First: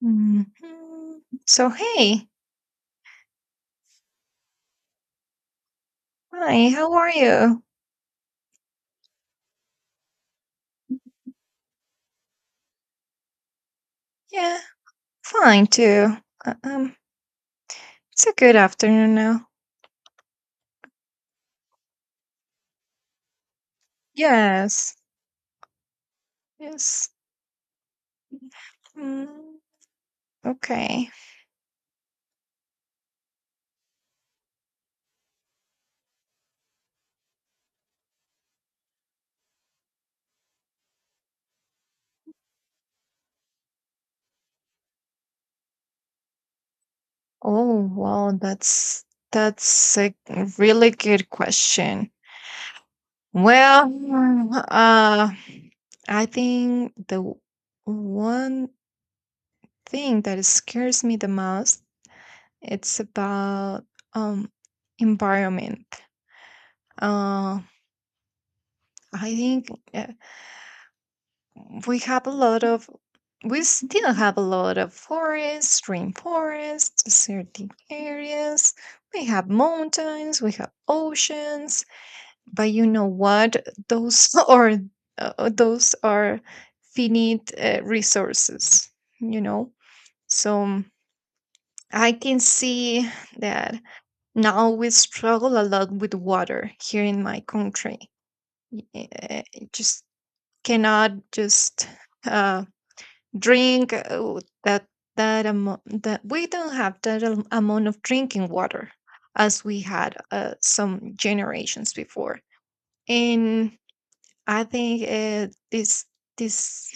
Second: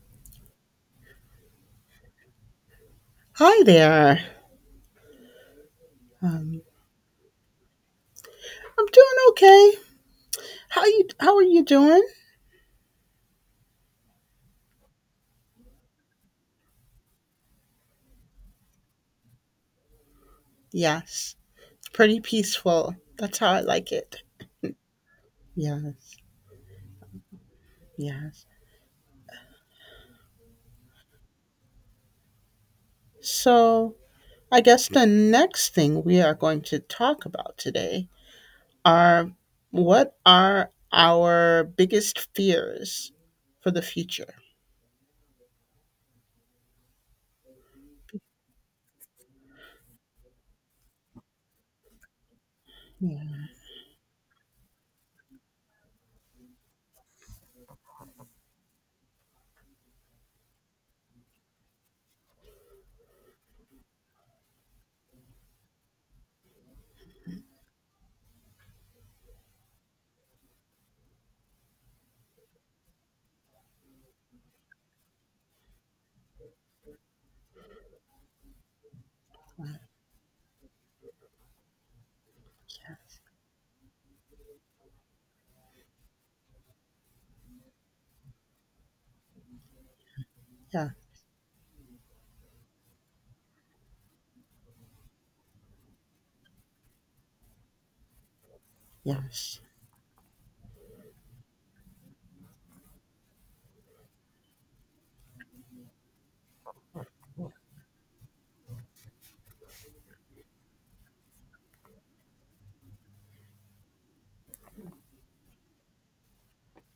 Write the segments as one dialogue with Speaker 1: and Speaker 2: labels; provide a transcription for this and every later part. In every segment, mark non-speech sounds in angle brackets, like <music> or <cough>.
Speaker 1: Mhm. So, hey,
Speaker 2: Hi there. Um,
Speaker 1: hi, how are you?
Speaker 2: I'm doing okay. How you? How are you doing?
Speaker 1: Yeah, fine too. Uh, um, it's a good afternoon now.
Speaker 2: Yes, pretty peaceful. That's how I like it.
Speaker 1: Yes,
Speaker 2: Yes,
Speaker 1: yes.
Speaker 2: yes.
Speaker 1: Mm, okay.
Speaker 2: So I guess the next thing we are going to talk about today are what are our biggest fears for the future?
Speaker 1: Oh, well, that's a really good question.
Speaker 2: Yeah,
Speaker 1: Well, uh, I think one thing that scares me the most, it's about um environment. Uh, I think uh, we have we still have a lot of forests, rainforests, desertic areas. We have mountains, we have oceans, but you
Speaker 2: yeah,
Speaker 1: know what? Those <laughs> are those are finite resources. You know, so
Speaker 2: yeah,
Speaker 1: I can see that now we struggle a lot with water here in my country.
Speaker 2: yes.
Speaker 1: It just cannot just uh, drink that that amount, that we don't have that amount of drinking water as we had some generations before. And I think this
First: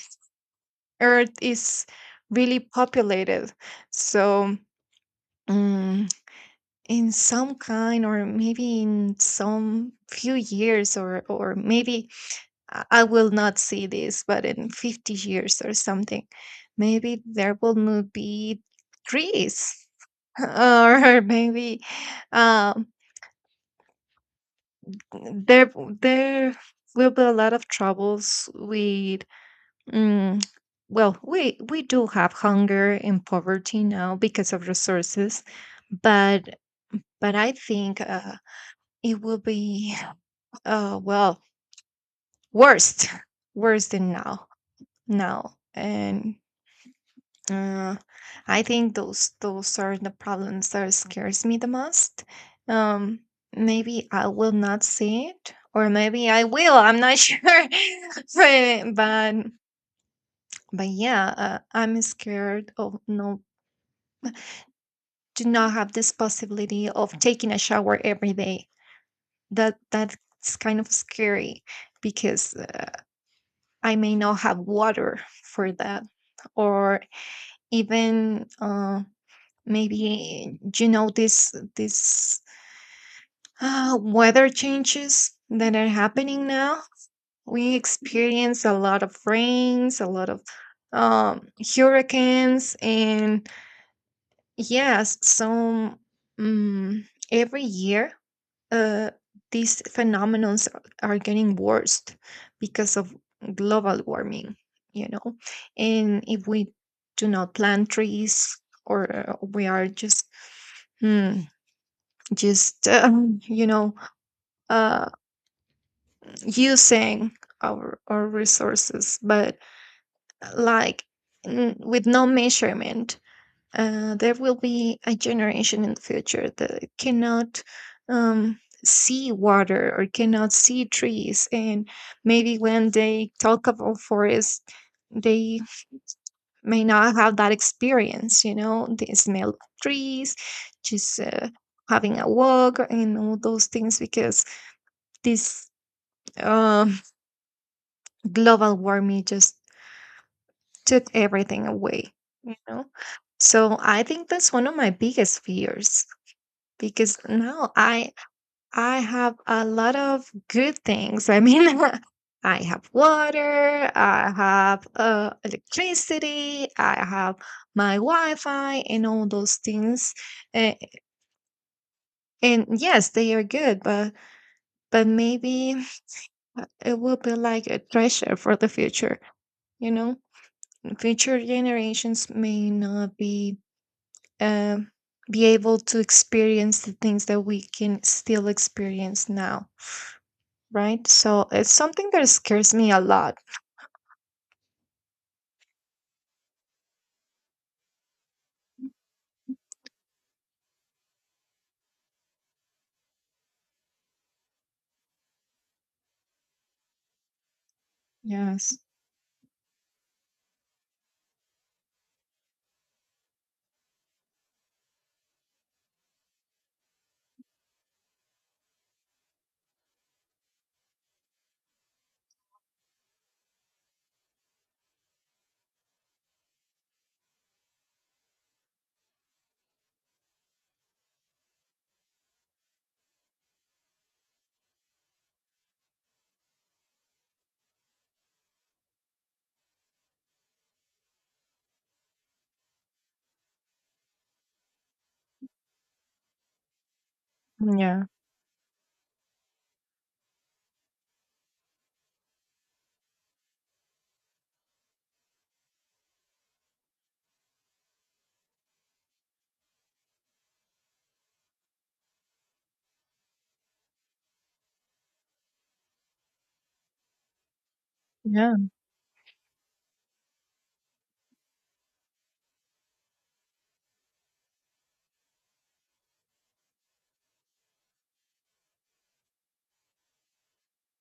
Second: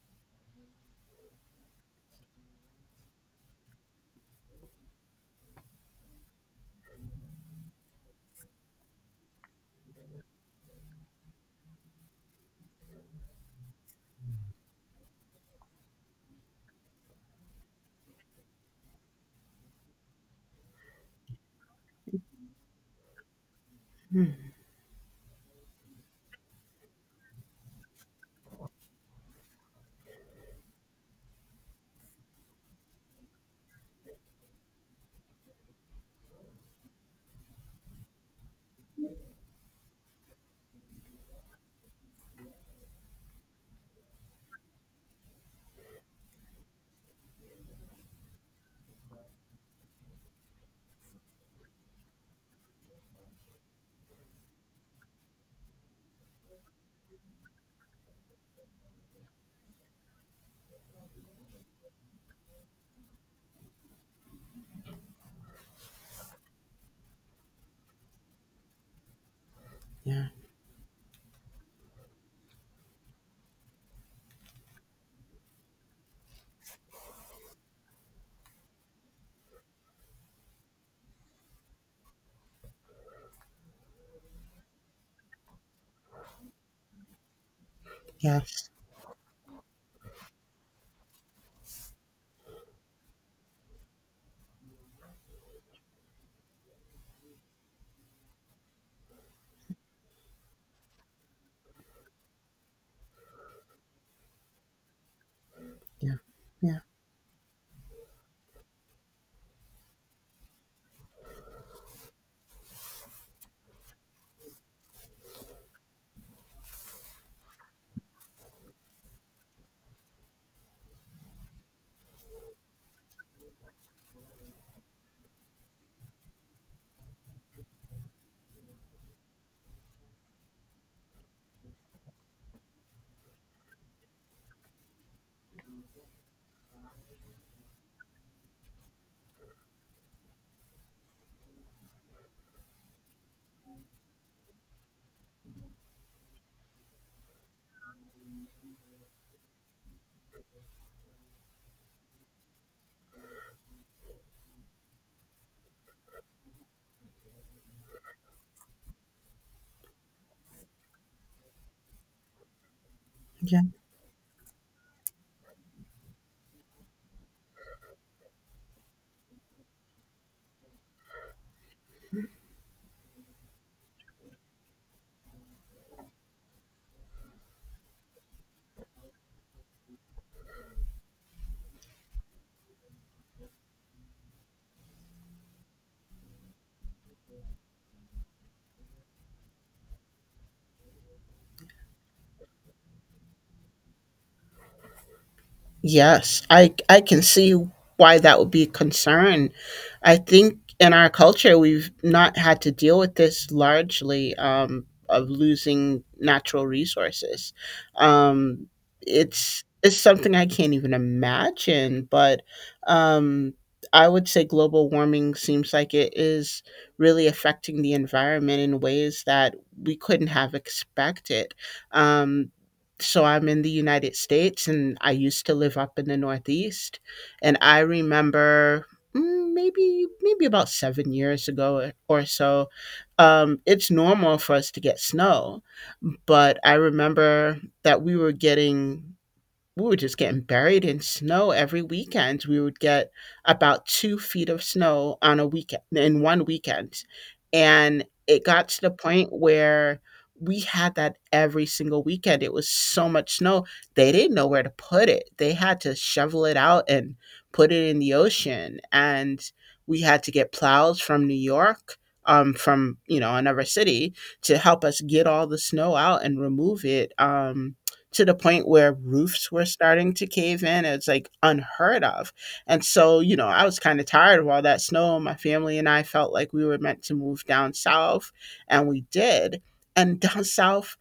Speaker 1: earth is really populated, so um, in some kind, or maybe in some few years, or maybe I will not see this, but in 50 years or something, maybe there will not be trees, <laughs> or maybe um,
Speaker 2: Hmm.
Speaker 1: there there will be a lot of troubles with. Mm, well, we do have hunger and poverty now because of resources, but I think it will be <sighs> well, worse <laughs> worse than now. And Uh, I think those are the problems that scares me the most. Um, Maybe I will not see it, or maybe I will. I'm not <laughs> sure. but but but yeah, I'm scared of no, do not have this possibility of taking a shower every day. That's
Speaker 2: Yeah,
Speaker 1: kind of scary, because I may not have water for that, or even. Maybe you know this this weather changes that are happening now. We experience
Speaker 2: yes,
Speaker 1: a lot of rains, a lot of um, hurricanes, and yes. So um, every year uh, these phenomenons are getting worse because of global warming. You know,
Speaker 2: yeah,
Speaker 1: and if we
Speaker 2: yeah,
Speaker 1: do not plant trees, or we are just hmm, just uh, using our resources, but like with no measurement, there will be a generation in the future that cannot um, see water or cannot see trees. And maybe when they talk about forests, they may not have that experience, you know, the smell of trees, just having a walk, and all those things, because this uh, global warming just took everything away, you know. So I think that's one of my biggest fears, because now I have a lot of good things. I mean, <laughs> I have
Speaker 2: yeah.
Speaker 1: water, I have electricity, I have my wi-fi and all those things. and, and yes, they are good, but maybe it will be like a treasure for the future, you know. Future generations may not be uh, be able to experience the things that we can still experience now, right? So it's something that scares me a lot.
Speaker 2: Yes, I can see why that would be a concern. I think in our culture we've not had to deal with this largely, of losing natural resources. Um,
Speaker 1: Yes.
Speaker 2: it's something I can't even imagine, but um, I would say global warming seems like it is really affecting the environment in ways that we couldn't have expected. Um, so I'm in the United States and I used to live up in the Northeast. And I remember, maybe about 7 years ago or so, it's normal for us to get snow. But I remember that we were just getting buried in snow every weekend. We would get about 2 feet of snow on a weekend in one weekend. And
Speaker 1: Yeah,
Speaker 2: it got to the point where we had that every single weekend. It was so much snow. They didn't know where to put it. They had to shovel it out and put it in the ocean. And we had to get plows from New York, from, another city to help us get all the snow out and remove it. To the point
Speaker 1: yeah,
Speaker 2: where roofs were starting to cave in. It's like unheard of. And so, I was kind of tired of all that snow. My family and I felt like we were meant to move down south, and we did. And down south,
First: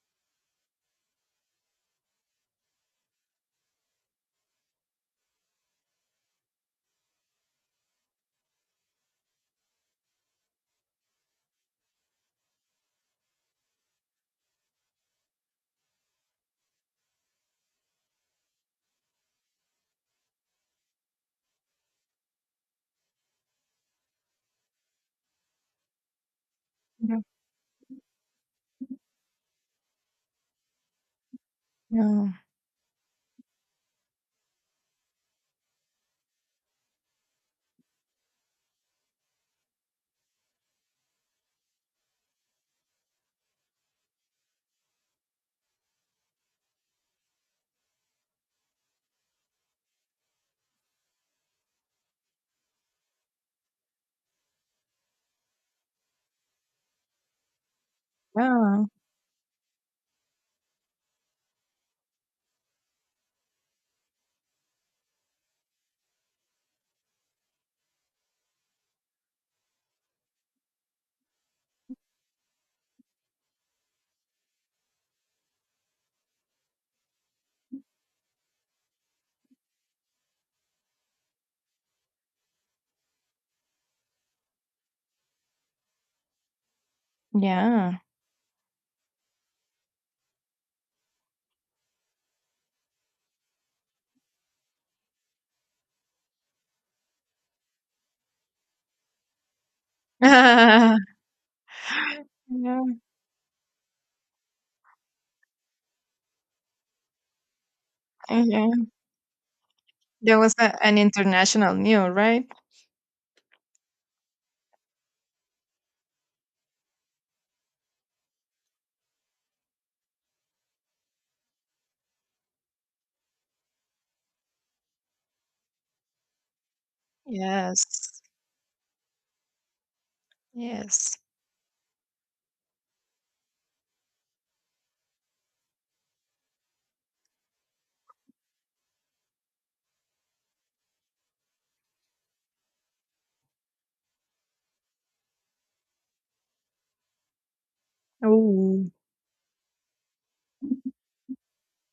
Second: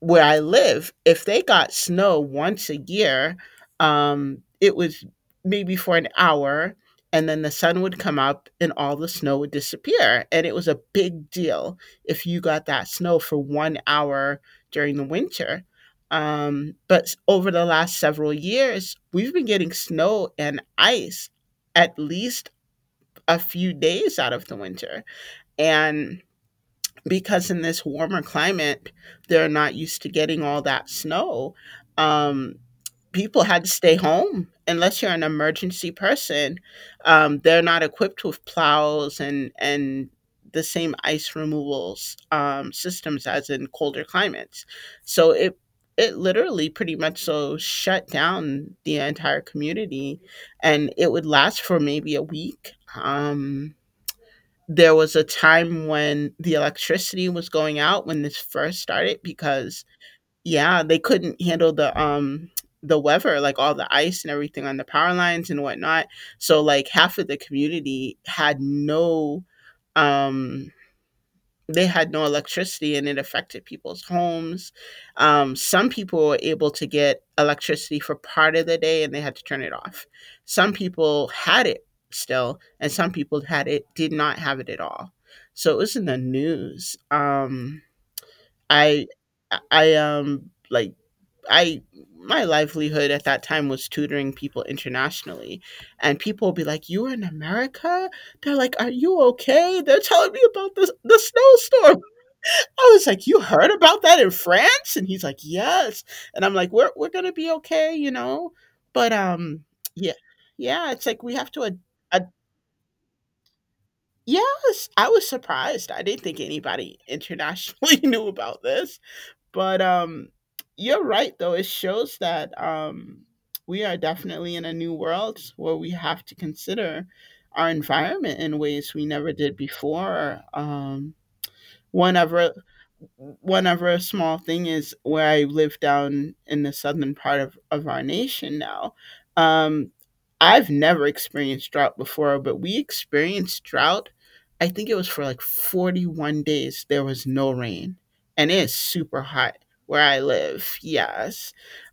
Speaker 2: where I live, if they got snow once a year, it was maybe for an hour, and then the sun would come up and all the snow would disappear. And it was a big deal if you got that snow for 1 hour during the winter. But over the last several years, we've been getting snow and ice at least a few days out of the winter. And
Speaker 1: yeah,
Speaker 2: because in this warmer climate, they're not used to getting all that snow.
Speaker 1: yeah,
Speaker 2: Um, People had to stay home unless you're an emergency person. They're not equipped with plows, and the same ice removals, systems as in colder climates. So it literally pretty much so shut down the entire community, and it would last for maybe a week. There was a time when the electricity was going out when this first
Speaker 1: yeah,
Speaker 2: started because, yeah, they couldn't handle the weather, like all the ice and everything on the power lines and whatnot. So like half of the community had no, um they had no electricity and it affected people's homes. Some people were able to get electricity for part of the day and they had to turn it off. Some people had it still, and some people had it did not have it at all. So it was in the news.
Speaker 1: yeah.
Speaker 2: I I, like I my livelihood at that time was tutoring people internationally, and people would be like, "You were in America?" They're like, "Are you okay?" They're telling me about this
Speaker 1: <laughs>
Speaker 2: the snowstorm. <laughs>
Speaker 1: Yeah,
Speaker 2: I was like, "You heard about that in France?" And he's like, "Yes." And I'm like, "We're gonna be okay, you know."
Speaker 1: yeah.
Speaker 2: But yeah,
Speaker 1: There was a,
Speaker 2: yeah,
Speaker 1: an
Speaker 2: it's like we have to.
Speaker 1: international new,
Speaker 2: Ad-
Speaker 1: right?
Speaker 2: yes, I was surprised. I didn't think anybody internationally <laughs> knew about this, but you're right though. It shows that we are definitely in a new world where we have to consider our
Speaker 1: Yes,
Speaker 2: environment in ways we never did before. um
Speaker 1: yes.
Speaker 2: one other one other small thing is where I live down in the southern part of our nation now. Um, I've never experienced drought before, but we experienced drought. I think it was for like 41 days, there was no rain, and it's
Speaker 1: Oh,
Speaker 2: super hot where I live. Yes.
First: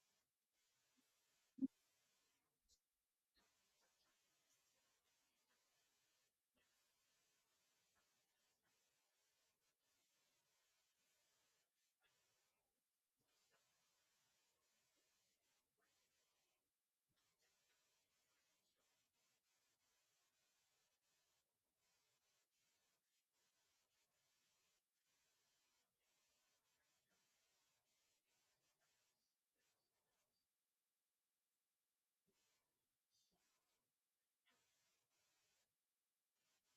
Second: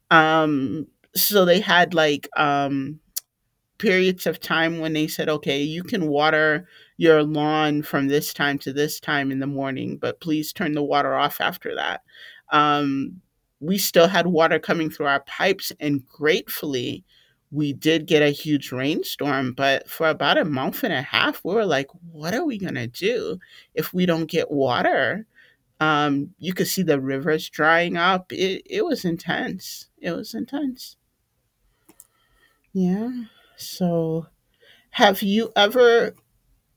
Speaker 2: Um, so they had like, periods of time when they said, okay, you can water your lawn from this time to this time in the morning, but please turn the water off after that. Um, we still had water coming through our pipes, and gratefully, we did get a huge rainstorm. But for about a month and a half, we were like, what are we going to do if we don't get water? You could see the rivers drying up. It was intense. It was intense. Yeah. So have you ever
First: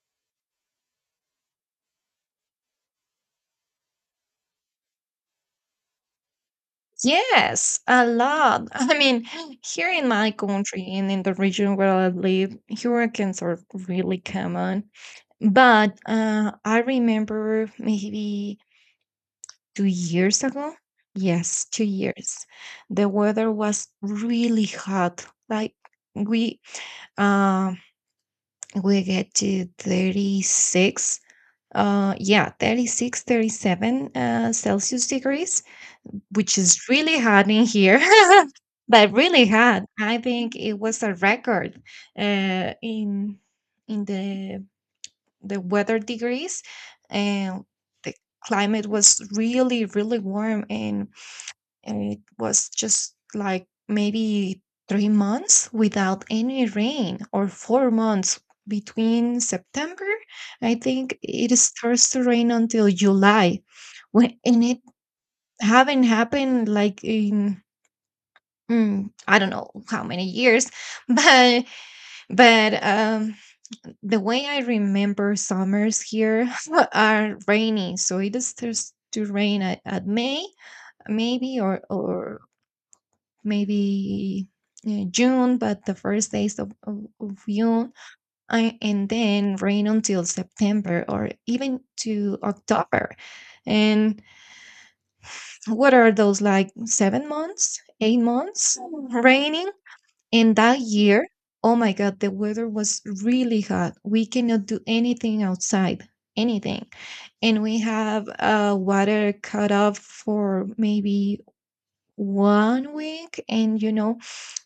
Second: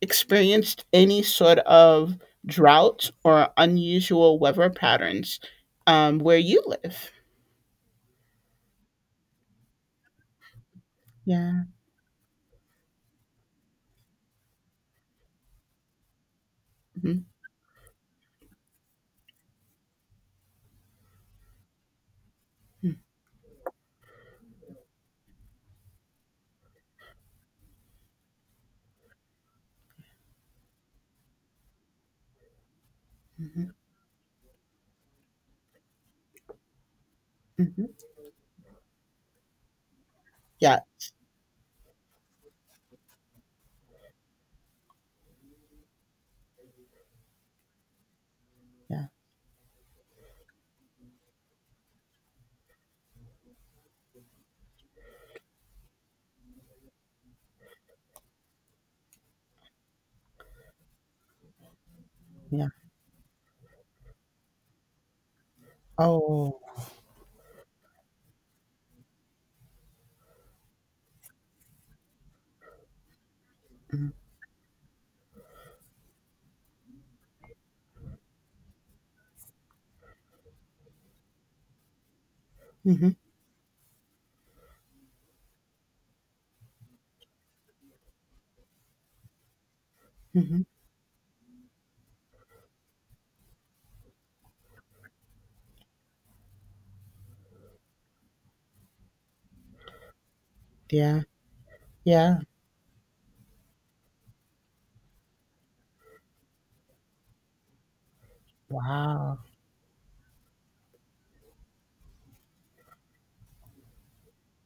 Speaker 2: experienced any sort of drought or unusual weather patterns, where you live?
Speaker 1: yes, a lot. <laughs> I mean, here in my country and in the
Speaker 2: Yeah.
Speaker 1: region where I live, hurricanes are really common. But I
Speaker 2: Mhm.
Speaker 1: remember maybe 2 years ago, yes, 2 years,
Speaker 2: Mm,
Speaker 1: the weather was really hot. Like we uh, we get to 36, yeah 36, thirty
Speaker 2: mhm,
Speaker 1: seven celsius degrees, which is really hot in here.
Speaker 2: mhm.
Speaker 1: <laughs> But really hot. I think it
Speaker 2: Yeah.
Speaker 1: was a record in in the the weather degrees. And the climate
Speaker 2: Yeah.
Speaker 1: was really, really warm. And it was just like maybe 3 months without any rain, or 4 months, between september. I think it starts to rain
Speaker 2: Yeah.
Speaker 1: until july, when, and it haven't
Speaker 2: Oh.
Speaker 1: happened like in, mm, I don't know how many years. <laughs> But but um
Speaker 2: Mm,
Speaker 1: the way I remember summers here <laughs> are rainy. So it starts to rain at May, maybe, or
Speaker 2: mhm,
Speaker 1: maybe June, but the first days of, of June, I, and then rain until
Speaker 2: mhm.
Speaker 1: September, or even to October. And what are those, like 7 months, 8 months raining? And that
Speaker 2: Yeah.
Speaker 1: year, oh my God, the
Speaker 2: Yeah.
Speaker 1: weather was really hot. We cannot do anything outside, anything. And we have water
Speaker 2: Wow.
Speaker 1: cut off for maybe 1 week. And you know,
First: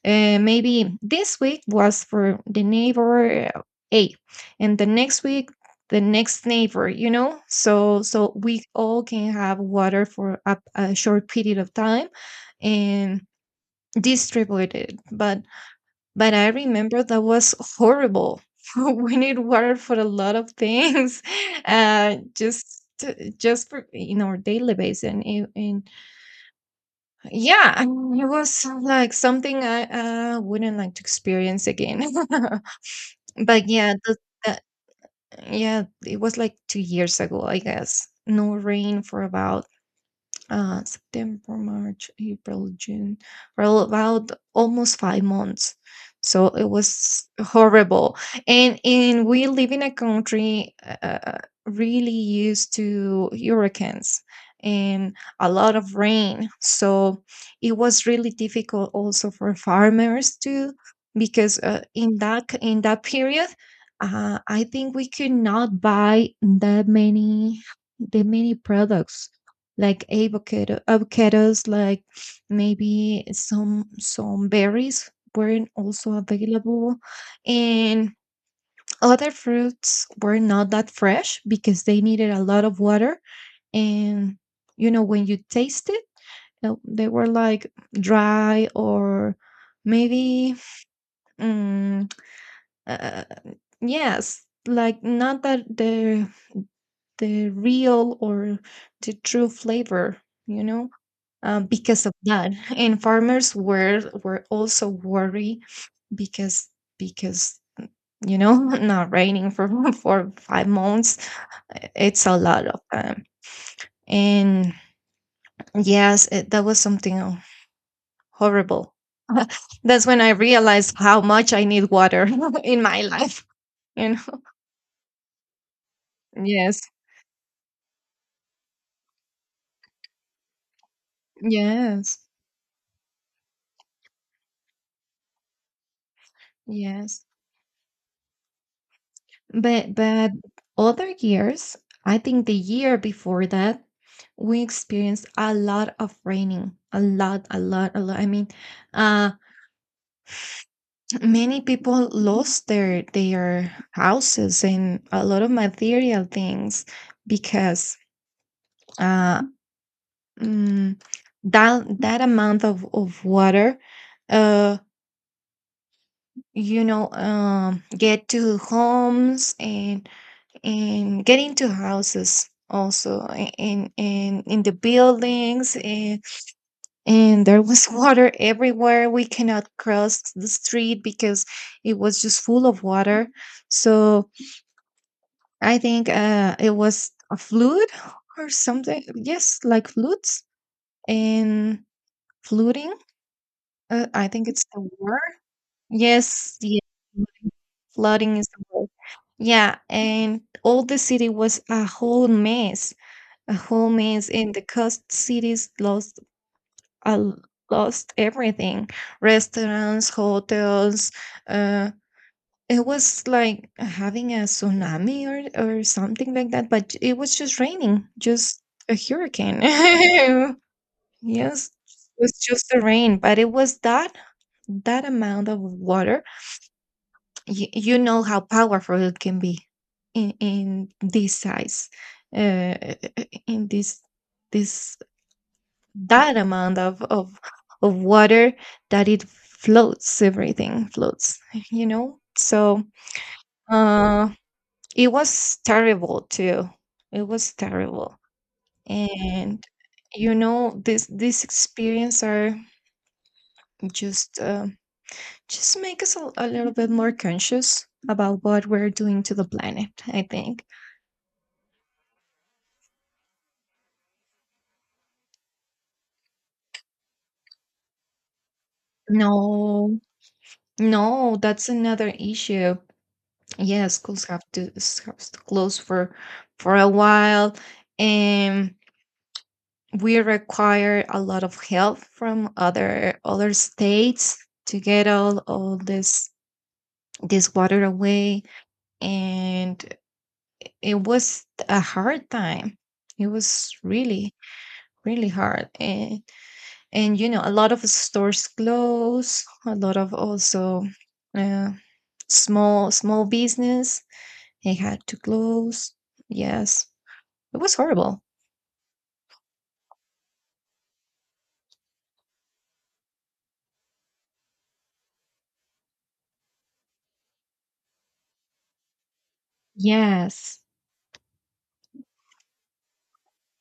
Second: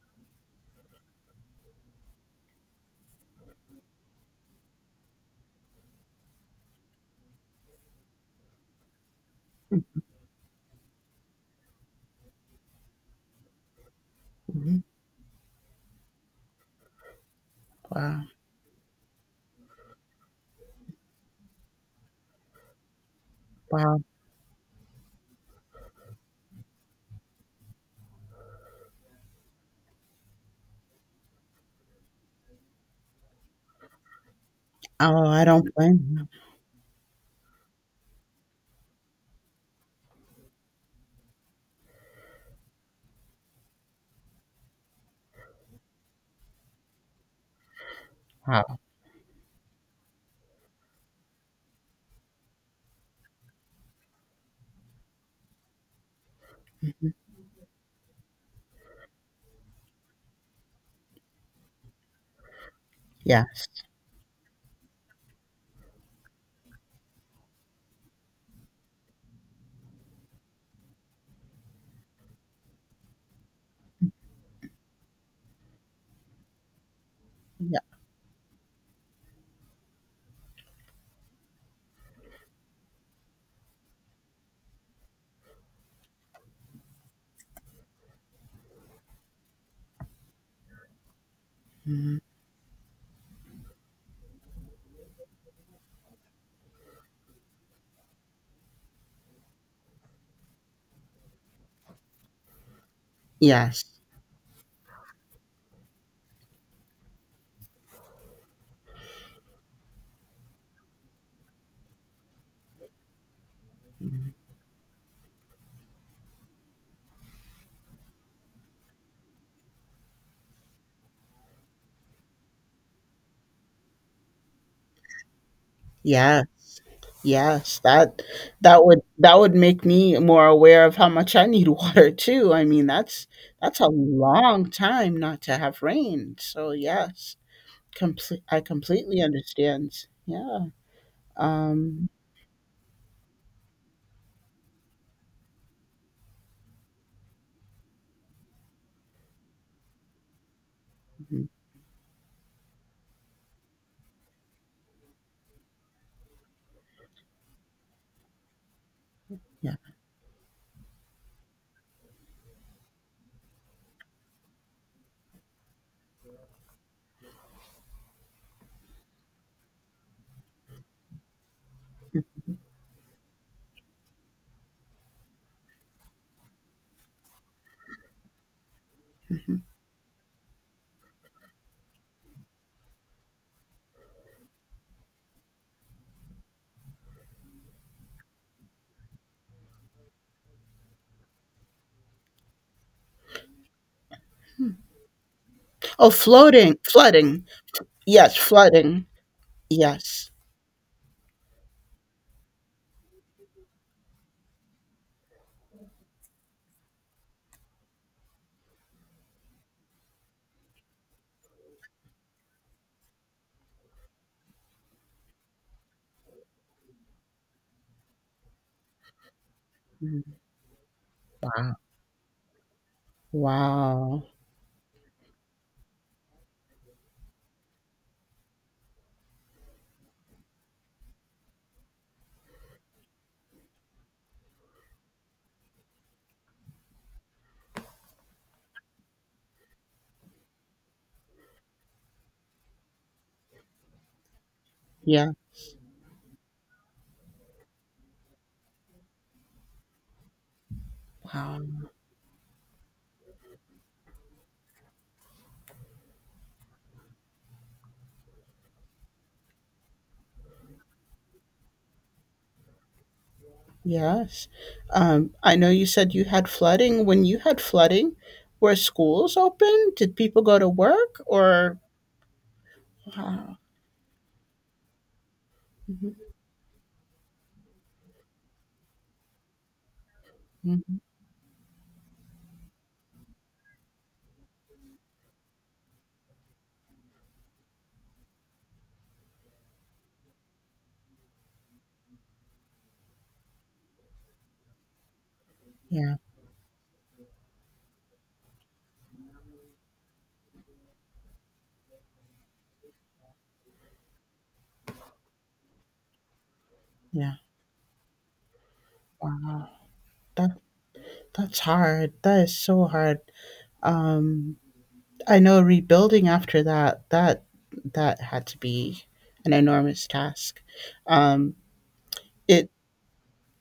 Speaker 1: maybe this week was for the neighbor A, and the next week the next neighbor. You know, so so we all can have water for a short period of time, and distribute
Speaker 2: Mhm.
Speaker 1: it. But I remember that was
Speaker 2: Wow.
Speaker 1: horrible. <laughs> We need water for a lot of things, <laughs> just to- just for
Speaker 2: Wow.
Speaker 1: in our daily basis. And, it- and yeah, I mean, it was like something I wouldn't like to experience again. <laughs> But yeah, the,
Speaker 2: Oh, I don't
Speaker 1: yeah,
Speaker 2: blame
Speaker 1: it was
Speaker 2: you.
Speaker 1: like 2 years ago, I guess. No rain for about September, March, April, June, for about almost 5 months. So it was horrible. and
Speaker 2: Wow.
Speaker 1: and we live in a country really used to hurricanes and a lot of rain.
Speaker 2: Mhm.
Speaker 1: So it was really difficult also for farmers too, because in that in that period,
Speaker 2: Yes.
Speaker 1: I think we could not buy that many, products like avocados, like maybe some berries weren't also available,
Speaker 2: Yeah.
Speaker 1: and other fruits were not that fresh, because they needed a lot of water. And you know, when you taste it, they were like dry, or maybe, mm,
Speaker 2: Mhm.
Speaker 1: uh, yes, like not that the real, or the true flavor, you know. Because of that, and farmers
Speaker 2: Yes.
Speaker 1: were also worried, because because you know, <laughs> not raining for <laughs> for 5 months, it's a lot of time.
Speaker 2: Mhm.
Speaker 1: And yes, it, that was something horrible. <laughs> That's when I realized how much I need water <laughs> in my life. <laughs> You know.
Speaker 2: Yeah.
Speaker 1: Yes.
Speaker 2: Yes, that would make me more aware of how much I need <laughs> water
Speaker 1: Yes.
Speaker 2: too. I mean, that's a long time not to have rain. So
Speaker 1: Yes.
Speaker 2: yes, complete I completely
Speaker 1: But
Speaker 2: understand. Yeah.
Speaker 1: other years,
Speaker 2: Um
Speaker 1: I think the year before that, we experienced a lot of raining, a lot, a lot, a lot. I mean, uh, <sighs>
Speaker 2: mhm,
Speaker 1: many people lost their houses and a lot of material things because uh,
Speaker 2: yeah.
Speaker 1: mm, that that amount of water, uh, you know, get to homes, and getting to houses also, in the buildings. And there was <laughs> water everywhere. We
Speaker 2: Mhm.
Speaker 1: cannot cross the street because it was just full of water. So I think it was a flood or something. Yes, like floods and flooding. I think it's the word.
Speaker 2: Oh,
Speaker 1: Yes,
Speaker 2: floating,
Speaker 1: yeah.
Speaker 2: flooding. Yes,
Speaker 1: Flooding is the word.
Speaker 2: flooding.
Speaker 1: Yeah,
Speaker 2: Yes.
Speaker 1: and all the city was a whole mess. Homies in the coast cities lost uh, lost everything, restaurants, hotels. uh, it was like having a tsunami, or something like that, but it was just raining, just a hurricane. <laughs>
Speaker 2: Mhm.
Speaker 1: Yes, it was just the rain, but it was that,
Speaker 2: Wow.
Speaker 1: that amount of water. You know how powerful it can be in this size, uh, in this this that amount of, of water, that it floats, everything floats, you know. So uh it
Speaker 2: Yeah.
Speaker 1: was terrible too, it was terrible. And you know, this
Speaker 2: Wow.
Speaker 1: experience are just uh, just make us a little bit more conscious about what we're doing to the planet, I think.
Speaker 2: Yes. I know you said you had flooding. When you had flooding, were schools open?
Speaker 1: No,
Speaker 2: Did people go to work
Speaker 1: no, that's
Speaker 2: or?
Speaker 1: another issue.
Speaker 2: Wow.
Speaker 1: Yeah, schools have to have to close
Speaker 2: Mhm.
Speaker 1: for a while. And we
Speaker 2: Mhm.
Speaker 1: require a lot of help from other, other states to get all this, this water away. And it was a hard time. It was really, really hard.
Speaker 2: Yeah.
Speaker 1: And you know, a lot of stores close, a lot of also uh, small, small business, they had to close. Yes.
Speaker 2: Yeah.
Speaker 1: It was horrible.
Speaker 2: Wow. That that's hard. That is so hard. Um, I know rebuilding after that, that had to be an enormous task.
Speaker 1: Yes.
Speaker 2: Um, it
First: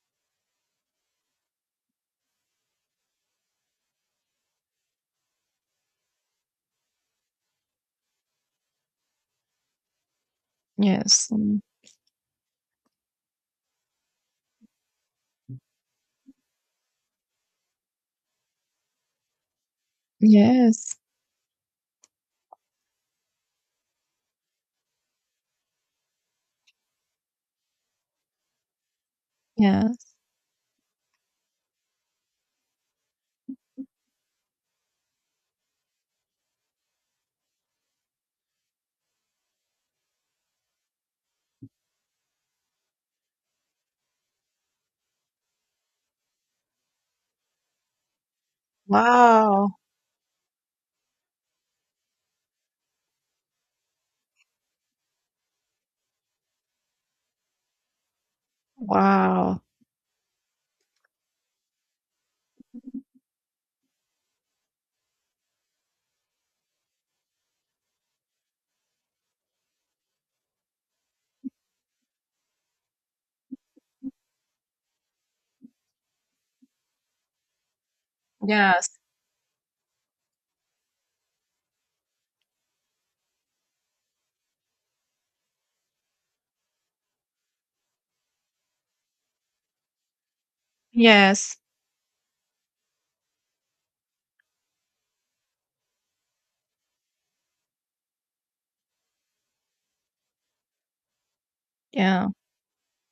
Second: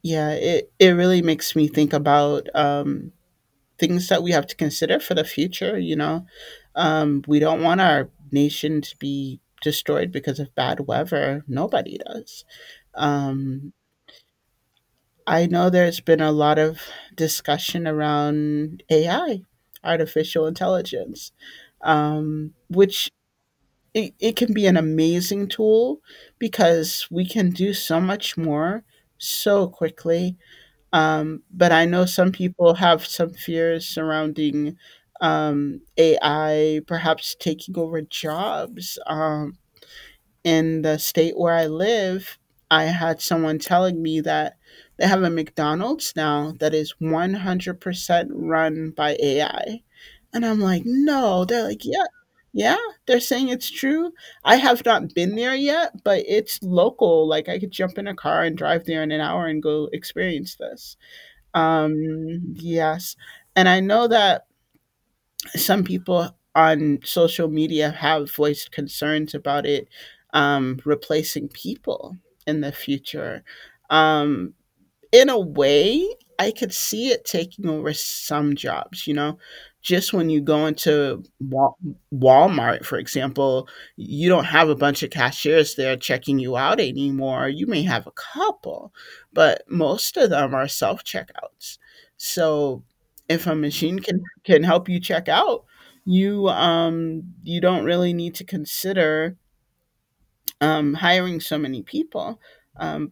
Speaker 2: Yeah, it really makes me think about, things that we have to consider for the future. We don't want our nation to be destroyed because of bad
Speaker 1: Yes.
Speaker 2: weather.
Speaker 1: Mm.
Speaker 2: Nobody does. Um, I know there's been a lot of discussion around AI, artificial
Speaker 1: Yes.
Speaker 2: intelligence, which it can be an amazing tool because we can do so much more so
Speaker 1: Yes.
Speaker 2: quickly, but I know some people have some fears surrounding, AI perhaps taking over jobs. In the state where I live, I had someone telling me that they have a McDonald's now that is 100% run by
Speaker 1: Wow.
Speaker 2: AI. And I'm like, no. They're like, yeah, yeah, they're saying it's true. I have not been there yet, but it's local. Like, I could jump in a car and drive there in an hour
Speaker 1: Wow.
Speaker 2: and go experience this. Yes. And I know that some people on social media have voiced concerns about it, replacing people in the future. Um, in a way, I could see it taking over some
Speaker 1: Yes.
Speaker 2: jobs, you know? Just when you go into Walmart, for example, you don't have a bunch of cashiers there checking you out anymore. You may have a couple, but most of them are self
Speaker 1: Yes.
Speaker 2: checkouts. So if a machine can help you check out, you don't really need to consider, hiring so many
Speaker 1: Yeah.
Speaker 2: people. Um,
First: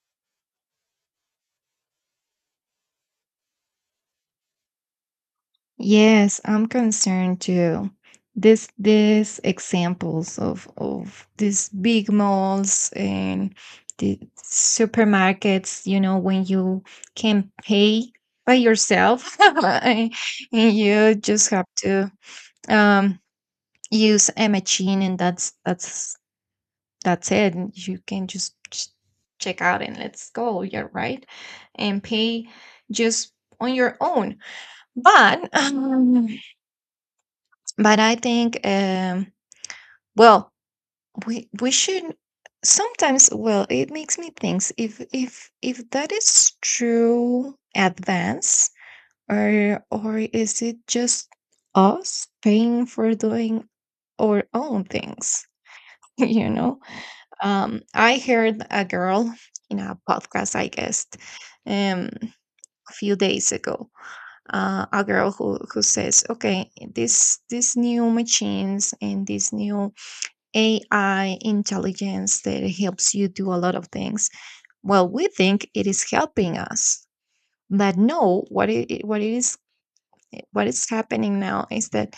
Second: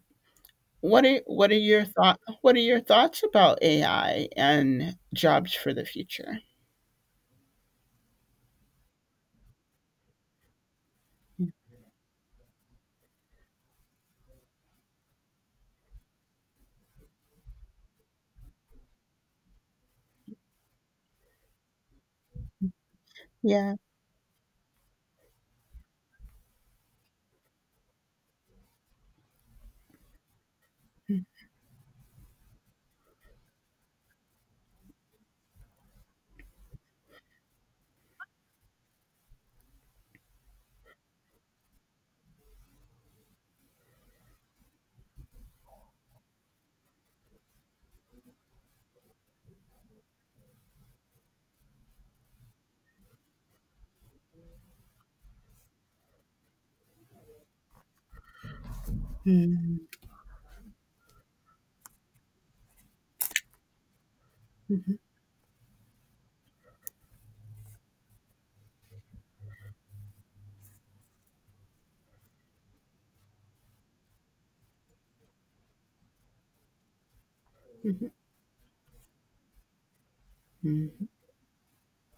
Speaker 2: what are your thought what are your thoughts about AI and jobs for the future?
Speaker 1: Yes, I'm concerned too. This These examples of these big malls, and the supermarkets, you know, when you can pay by yourself <laughs> and you just have to um
Speaker 2: Yeah.
Speaker 1: use a machine, and that's it. You can just check out and let's go. Yeah, right. And pay just on your own. But I think well, we should, sometimes, well, it makes me think if that is true advance, or is it just us paying for doing our own things, <laughs> you know. I heard a girl in
Speaker 2: Mhm,
Speaker 1: a podcast, I guess, um, a few days ago.
Speaker 2: mhm,
Speaker 1: A girl who says, "Okay, this these new machines and this new AI intelligence that helps you do a lot of things. Well, we think it is helping us, but
Speaker 2: mhm,
Speaker 1: no, what it is." What is
Speaker 2: mhm,
Speaker 1: happening now is that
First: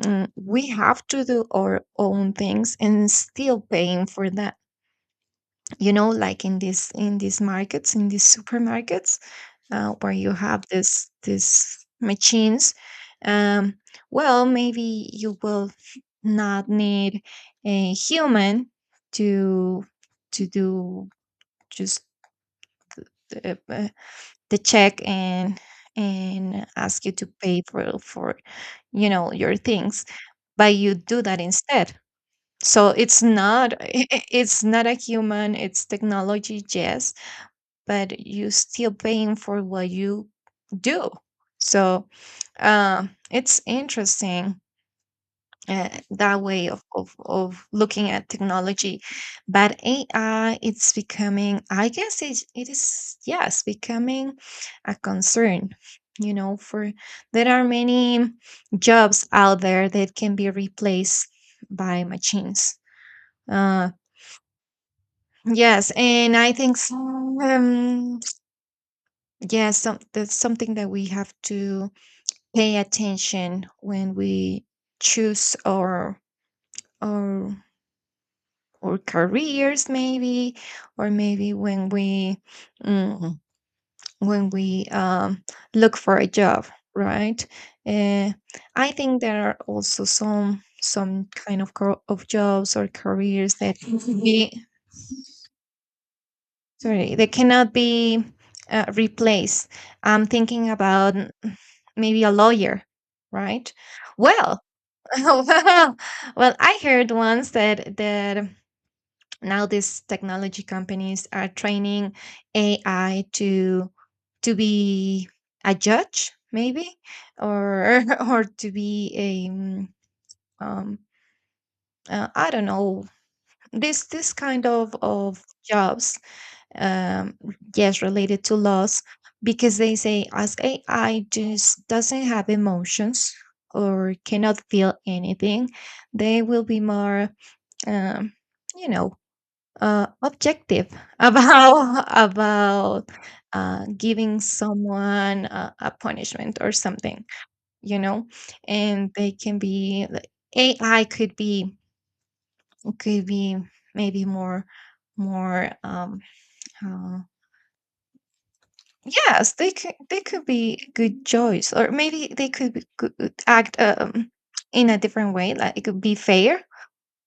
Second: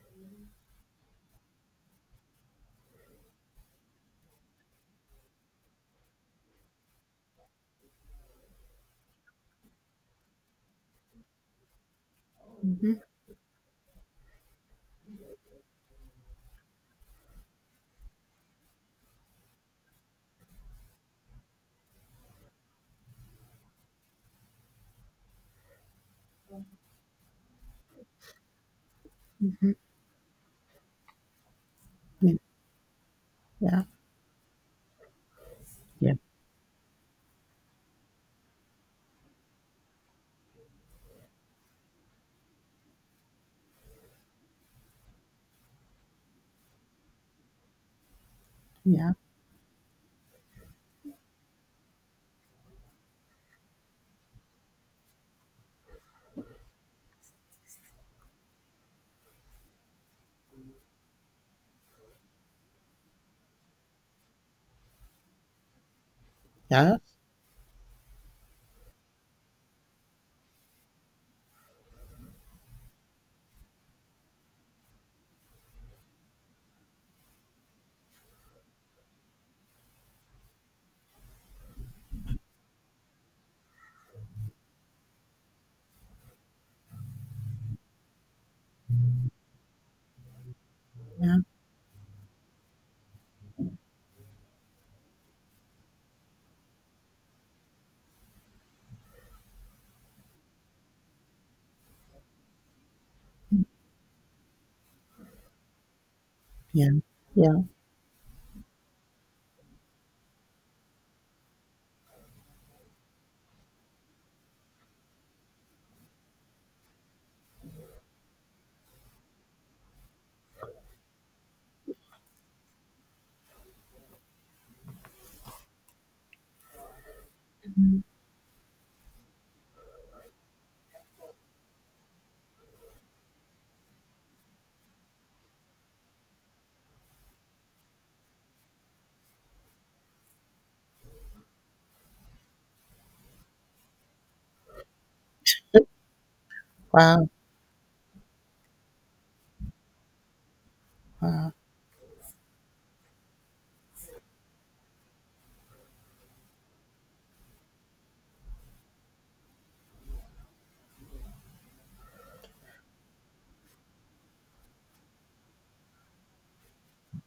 Speaker 1: we have to do our own things and still paying for that like in these markets in these supermarkets where you have this these machines
Speaker 2: mhm,
Speaker 1: um, well maybe you will not need a human to do just the the check and ask you to pay for your
Speaker 2: mhm,
Speaker 1: things but you do that instead.
Speaker 2: mhm.
Speaker 1: So it's not <laughs>
Speaker 2: Yeah.
Speaker 1: it's not a human, it's
Speaker 2: Yeah.
Speaker 1: technology, yes, but you still paying for what you do. So it's interesting that way of looking at technology.
Speaker 2: Yeah.
Speaker 1: But AI, it's becoming, I guess it is, yes, becoming a concern. You know, for there are many jobs out there that can be replaced by machines. Uh, yes, and I think
Speaker 2: Yeah.
Speaker 1: some, yeah, some, that's something that we have to pay attention when we choose our our careers maybe, or maybe when we mm, when we look for a job, right? uh, I think there are also some
Speaker 2: Yeah.
Speaker 1: kind of, of jobs or careers that <laughs> we sorry, they cannot be replaced. I'm thinking about maybe a lawyer, right? Well, <laughs> well, well, I
Speaker 2: Yeah.
Speaker 1: heard once
Speaker 2: Yeah.
Speaker 1: that now these technology companies are training AI to be a judge, maybe, or <laughs> or to be a um, I don't know, this kind of jobs um, yes,
Speaker 2: Mhm.
Speaker 1: related to loss, because they say as AI just doesn't have emotions or cannot feel anything. They will be more, um, you know, objective <laughs> about giving someone a punishment or something,
Speaker 2: Wow.
Speaker 1: you know. And they can be like, AI could
Speaker 2: Wow.
Speaker 1: be, could be maybe more, more, yes, they could be a good choice, or maybe they could, be, could act in a different way. Like it could be fair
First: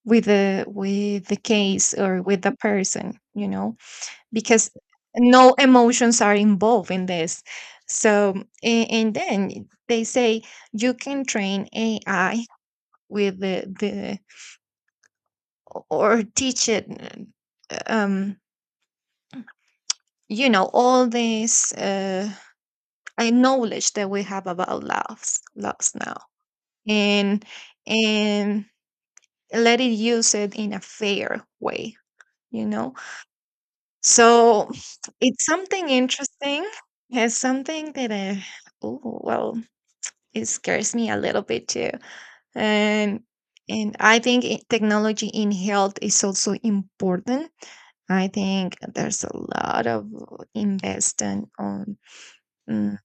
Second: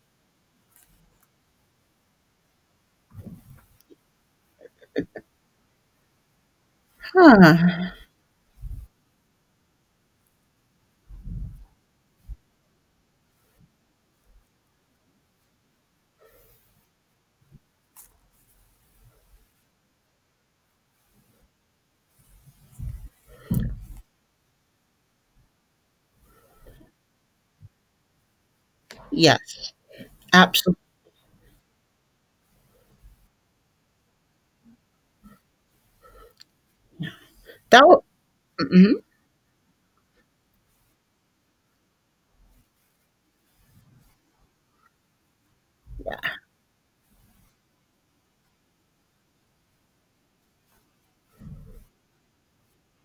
Speaker 1: with the case or with the person, you know, because no emotions are involved in this.
Speaker 2: Huh.
Speaker 1: So and then they say you can train AI with the or teach it, um, you know, all this knowledge that we have about loves, loves now, and and
Speaker 2: Yes,
Speaker 1: let it use it in a
Speaker 2: absolutely.
Speaker 1: fair way, you know. So it's something interesting, it's
Speaker 2: That
Speaker 1: something
Speaker 2: wa-
Speaker 1: that I, oh
Speaker 2: mhm.
Speaker 1: well, it scares me a little bit too. and and I think technology in health is also important. I think there's a lot of investment on, mm,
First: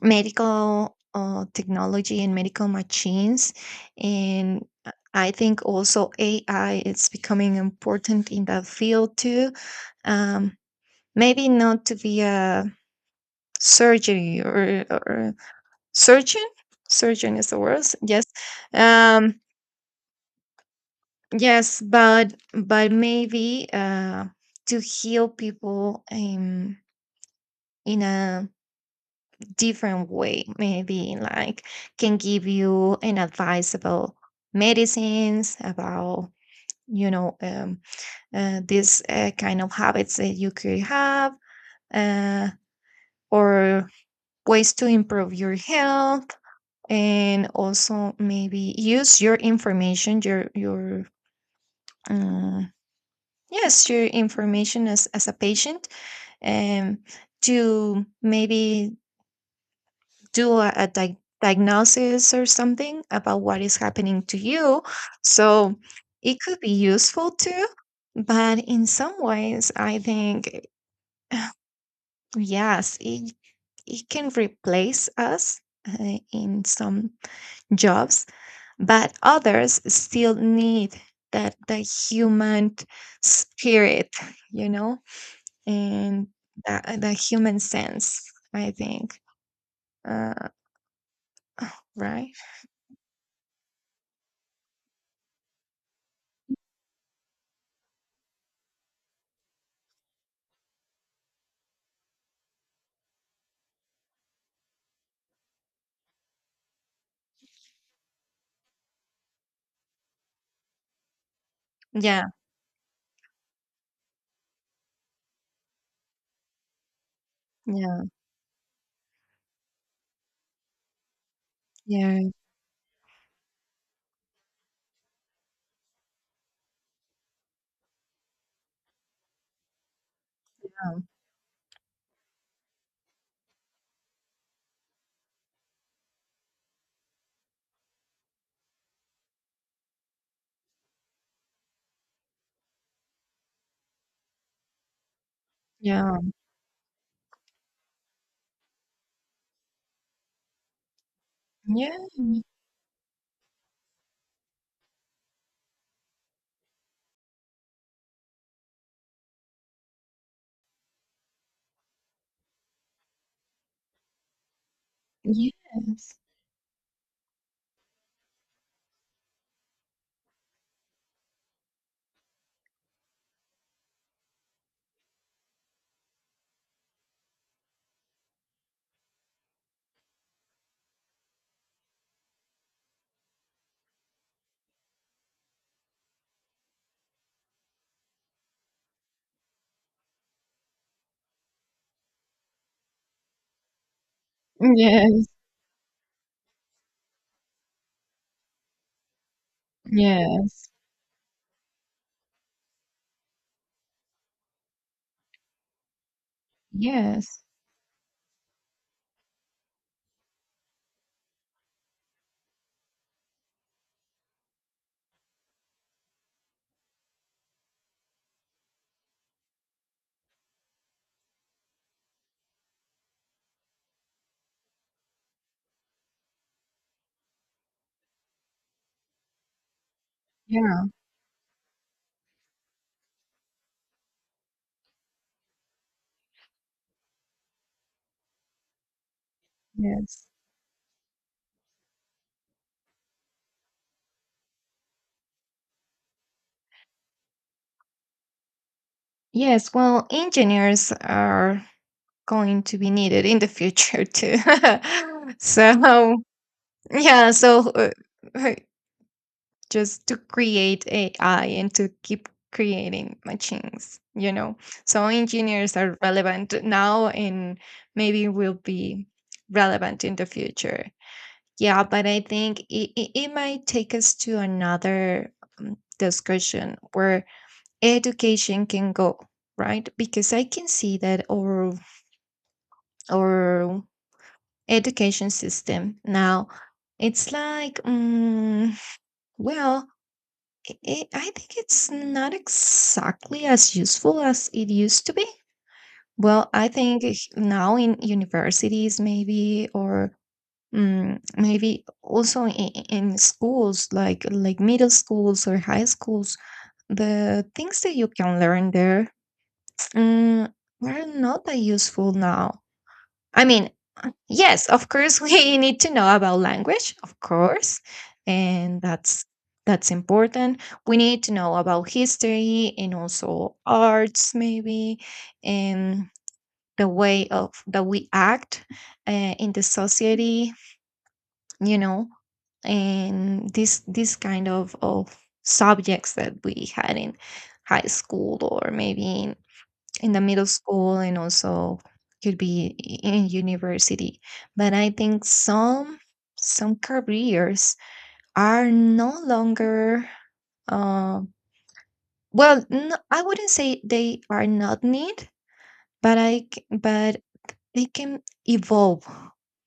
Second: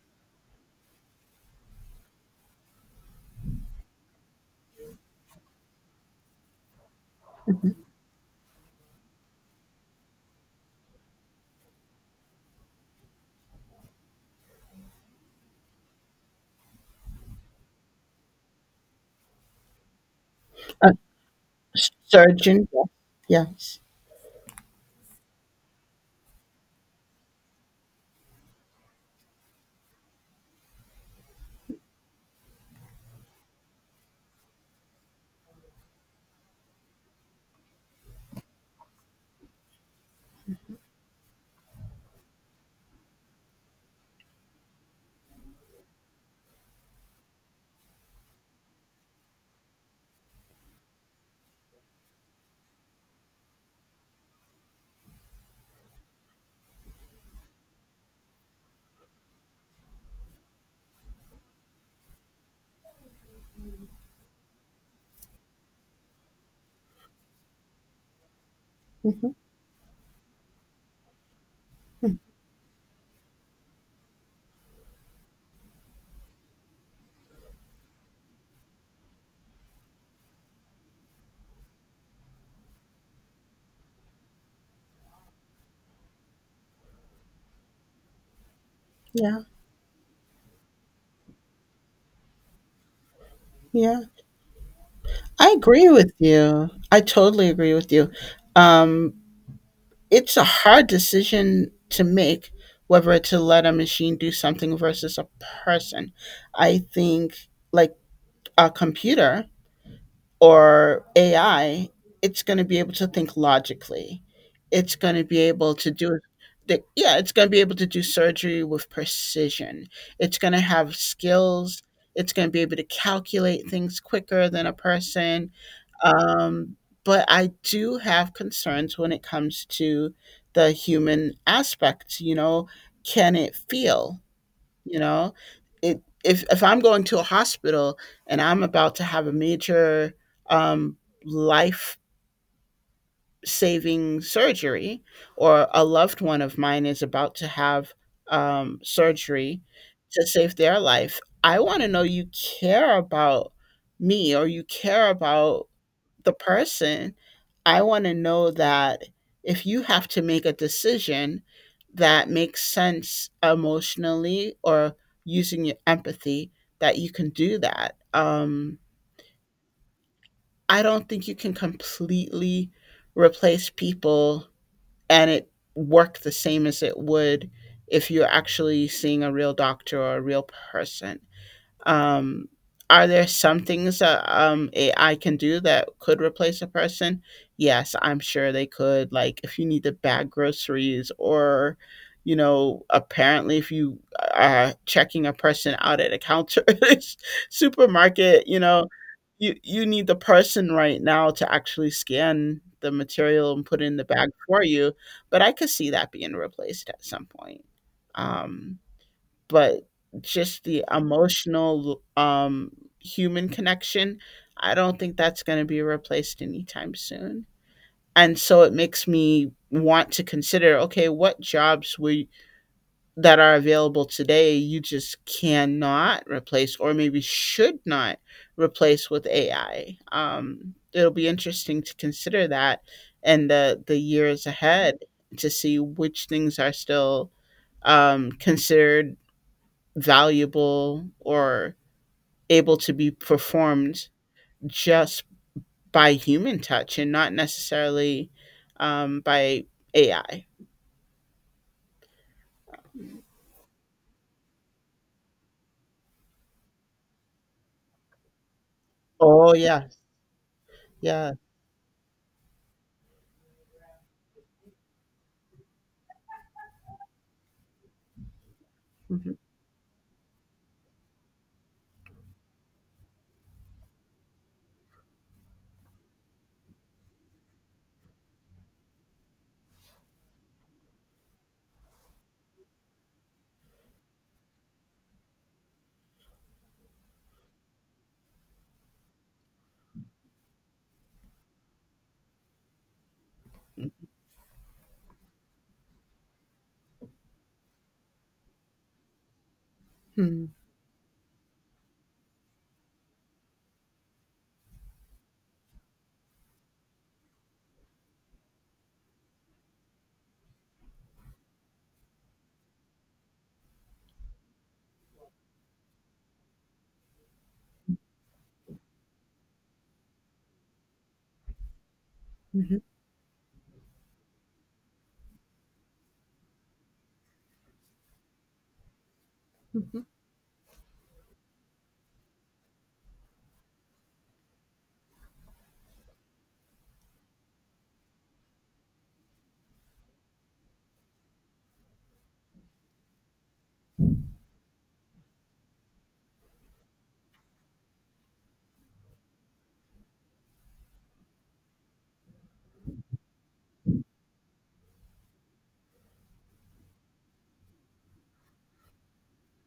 Speaker 1: medical technology and medical machines. And I think also AI is becoming important in that field too. um, maybe not to be a surgery or surgeon, surgeon is the word, yes. um,
Speaker 2: Uh,
Speaker 1: yes,
Speaker 2: Surgeon.
Speaker 1: but
Speaker 2: Yeah.
Speaker 1: maybe
Speaker 2: Yes.
Speaker 1: to heal people, in a different way, maybe, like can give you an advice about medicines, about you know, these kind of habits that you could have, uh, or ways to improve your health. And also maybe use your information, your um, yes, your information as a patient, um, to maybe do a diagnosis or something about what is happening to you. So it could be useful too. But in some
Speaker 2: Hmm.
Speaker 1: ways, I think, <sighs> yes, it can replace us in some jobs, but others still need that the human spirit, you know, and the human sense, I think.
Speaker 2: Yeah.
Speaker 1: Uh, right?
Speaker 2: Yeah. I agree with you. I totally agree with you. Um, it's a hard decision to make whether to let a machine do something versus a person. I think like a computer or AI,
Speaker 1: Yeah,
Speaker 2: it's going to be able to think logically. It's going to be able to yeah, it's going to be able to
Speaker 1: yeah,
Speaker 2: do surgery with precision. It's going to have skills.
Speaker 1: yeah.
Speaker 2: It's going to be able to calculate things quicker than a person. Um, but I do have concerns when it comes to the
Speaker 1: Um,
Speaker 2: human aspect. You know, can it feel? You know, it if I'm going to a hospital and I'm about to have a major, um, life saving surgery, or a
Speaker 1: yeah.
Speaker 2: loved one of mine is about to have, surgery to save their life, I want to
Speaker 1: Yeah.
Speaker 2: know you care about me or you care about the person, I want to know that if you have to make a decision that makes sense emotionally or using your
Speaker 1: Yes.
Speaker 2: empathy, that you can do that. I don't think you can completely replace people and it work the same as it would if you're actually seeing a real doctor or a real person. Um, are there some things that, AI can do that could replace a person? Yes, I'm sure they could. Like if you need to bag groceries, or apparently if you, are checking
Speaker 1: Yes.
Speaker 2: a person out at a counter <laughs> at a supermarket, you need the
Speaker 1: Yes.
Speaker 2: person right now to actually scan the material and put it in the bag for you. But I could see that being replaced at some
Speaker 1: Yes.
Speaker 2: point. Um, but just the emotional human connection, I don't think that's going to be replaced anytime soon. And so it makes me want to consider, okay, what jobs we that are available today you just cannot replace, or maybe should not replace with AI.
Speaker 1: Yeah.
Speaker 2: It'll be interesting to consider that and the years ahead, to see which things are still considered
Speaker 1: Yes.
Speaker 2: valuable or able to be performed just by human touch and not necessarily by
Speaker 1: Yes. Well,
Speaker 2: AI.
Speaker 1: engineers are going to be needed in the future too. <laughs> So, yeah. So, uh,
Speaker 2: Oh yes,
Speaker 1: just to create
Speaker 2: yeah.
Speaker 1: AI and to keep creating machines, you know. So, engineers are relevant now and maybe will be
Speaker 2: Mhm,
Speaker 1: relevant in the future. Yeah, but I think it might take us to another discussion where education can go, right? Because I can see that our education system now, it's like well, I think it's not exactly as useful as it used to be. Well, I think now in universities maybe, or
Speaker 2: mhm,
Speaker 1: Maybe also in schools, like middle schools or high schools, the things that you can learn there, mm, are not that useful now. I mean, yes, of course <laughs> we need to know about language, of course, and that's important. We need to know about history
Speaker 2: mhm,
Speaker 1: and also arts maybe, and the way of that we act uh, in the
Speaker 2: mhm,
Speaker 1: society, you know. And this kind of subjects that we had in high school, or maybe in the middle school, and also could be, in university. But I think some careers are no longer uh, well, no, I wouldn't say they are not need, but I but they can evolve,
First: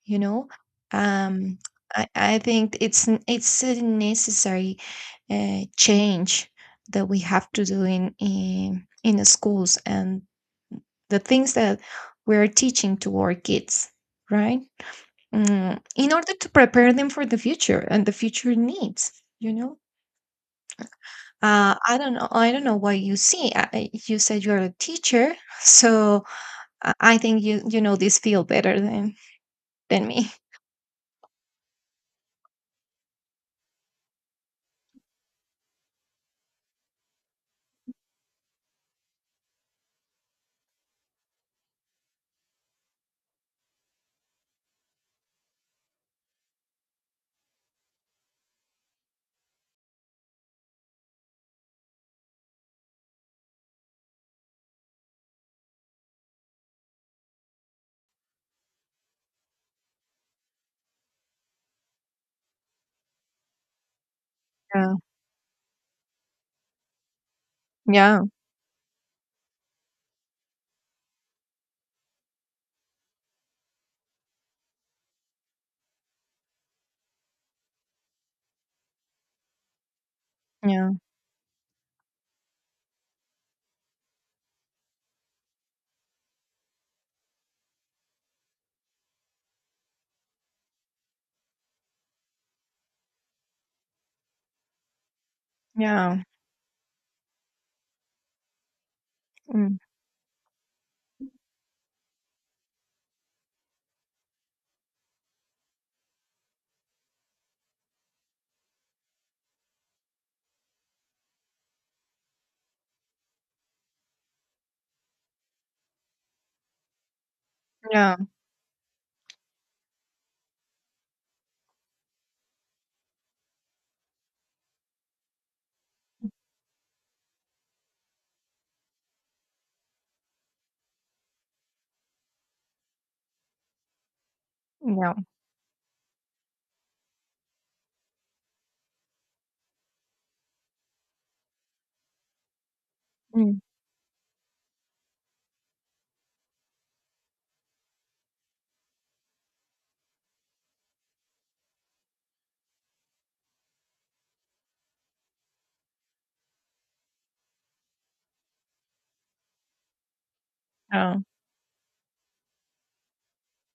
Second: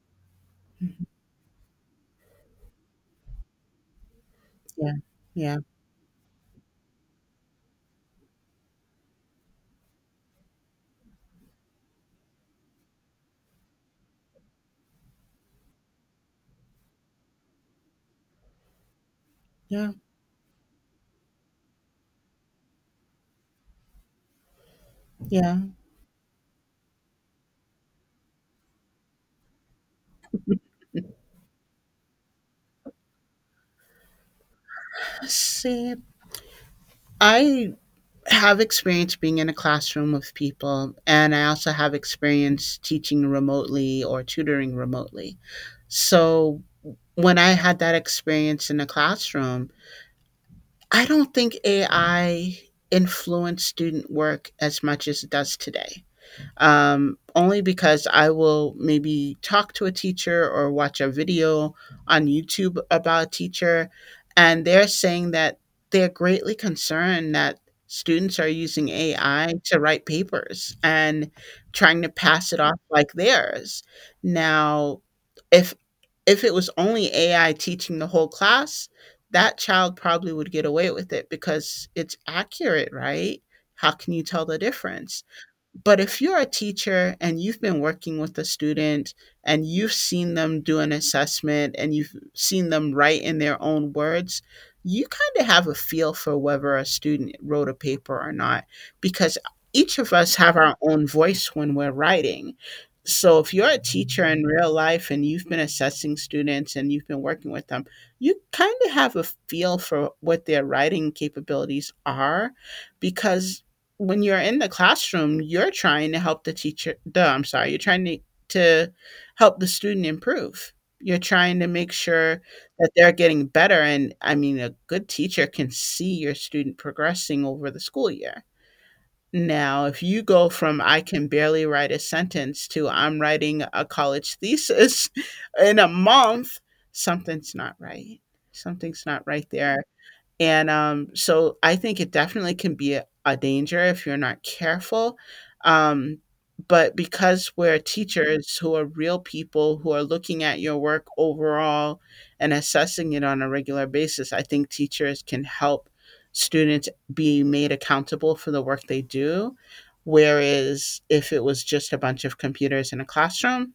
Speaker 1: you know?
Speaker 2: mhm.
Speaker 1: Um, I think it's it's a necessary
Speaker 2: Yeah, yeah,
Speaker 1: change that we have to do in the schools, and the things that we're teaching to our kids, right? Mm, in order to prepare them for the future and the future needs, you know?
Speaker 2: yeah,
Speaker 1: I don't know. I don't know what you see. You said you're a teacher,
Speaker 2: yeah.
Speaker 1: <laughs> so I think you you know this field better than me.
Speaker 2: See, I have experience being in a classroom with people, and I also have experience teaching remotely or tutoring remotely. So when I had that experience in the classroom, I don't think AI influenced student work as much as it does today, only because I will maybe talk to a teacher or watch a video on YouTube about a teacher, and they're saying that they're greatly concerned that
Speaker 1: Yeah,
Speaker 2: students are using AI to write papers and trying to pass it off like theirs. Now, if if it was only AI teaching the whole class, that child probably would get away
Speaker 1: yeah,
Speaker 2: with it because it's accurate, right? How can you tell the difference? But if you're a teacher and you've been working with a student and you've seen them do an assessment and you've seen them write in their own words, you kind of have a feel
Speaker 1: yeah,
Speaker 2: for whether a student wrote a paper or not, because
Speaker 1: mm,
Speaker 2: each of us have our own voice when we're writing. So if you're a teacher in real life and you've been assessing students and you've been working with them, you kind of have a feel for what their writing capabilities are, because when you're in the classroom, you're trying to help the teacher. The I'm sorry, you're trying
Speaker 1: yeah,
Speaker 2: to help the student improve. You're trying to make sure that they're getting better. And I mean, a good teacher can see your student progressing over the school year. Now, if you go from I can barely write a sentence to I'm writing a college thesis
Speaker 1: yeah,
Speaker 2: <laughs> in a month, something's not right. Something's not right there. And, so I think it definitely can be a
Speaker 1: mm,
Speaker 2: danger if you're not careful, um, but because we're teachers who are real people who are looking at your work overall and assessing it on a regular basis, I think teachers can help students be made accountable for the work they do, whereas
Speaker 1: yeah,
Speaker 2: if it was just a bunch of computers in a classroom,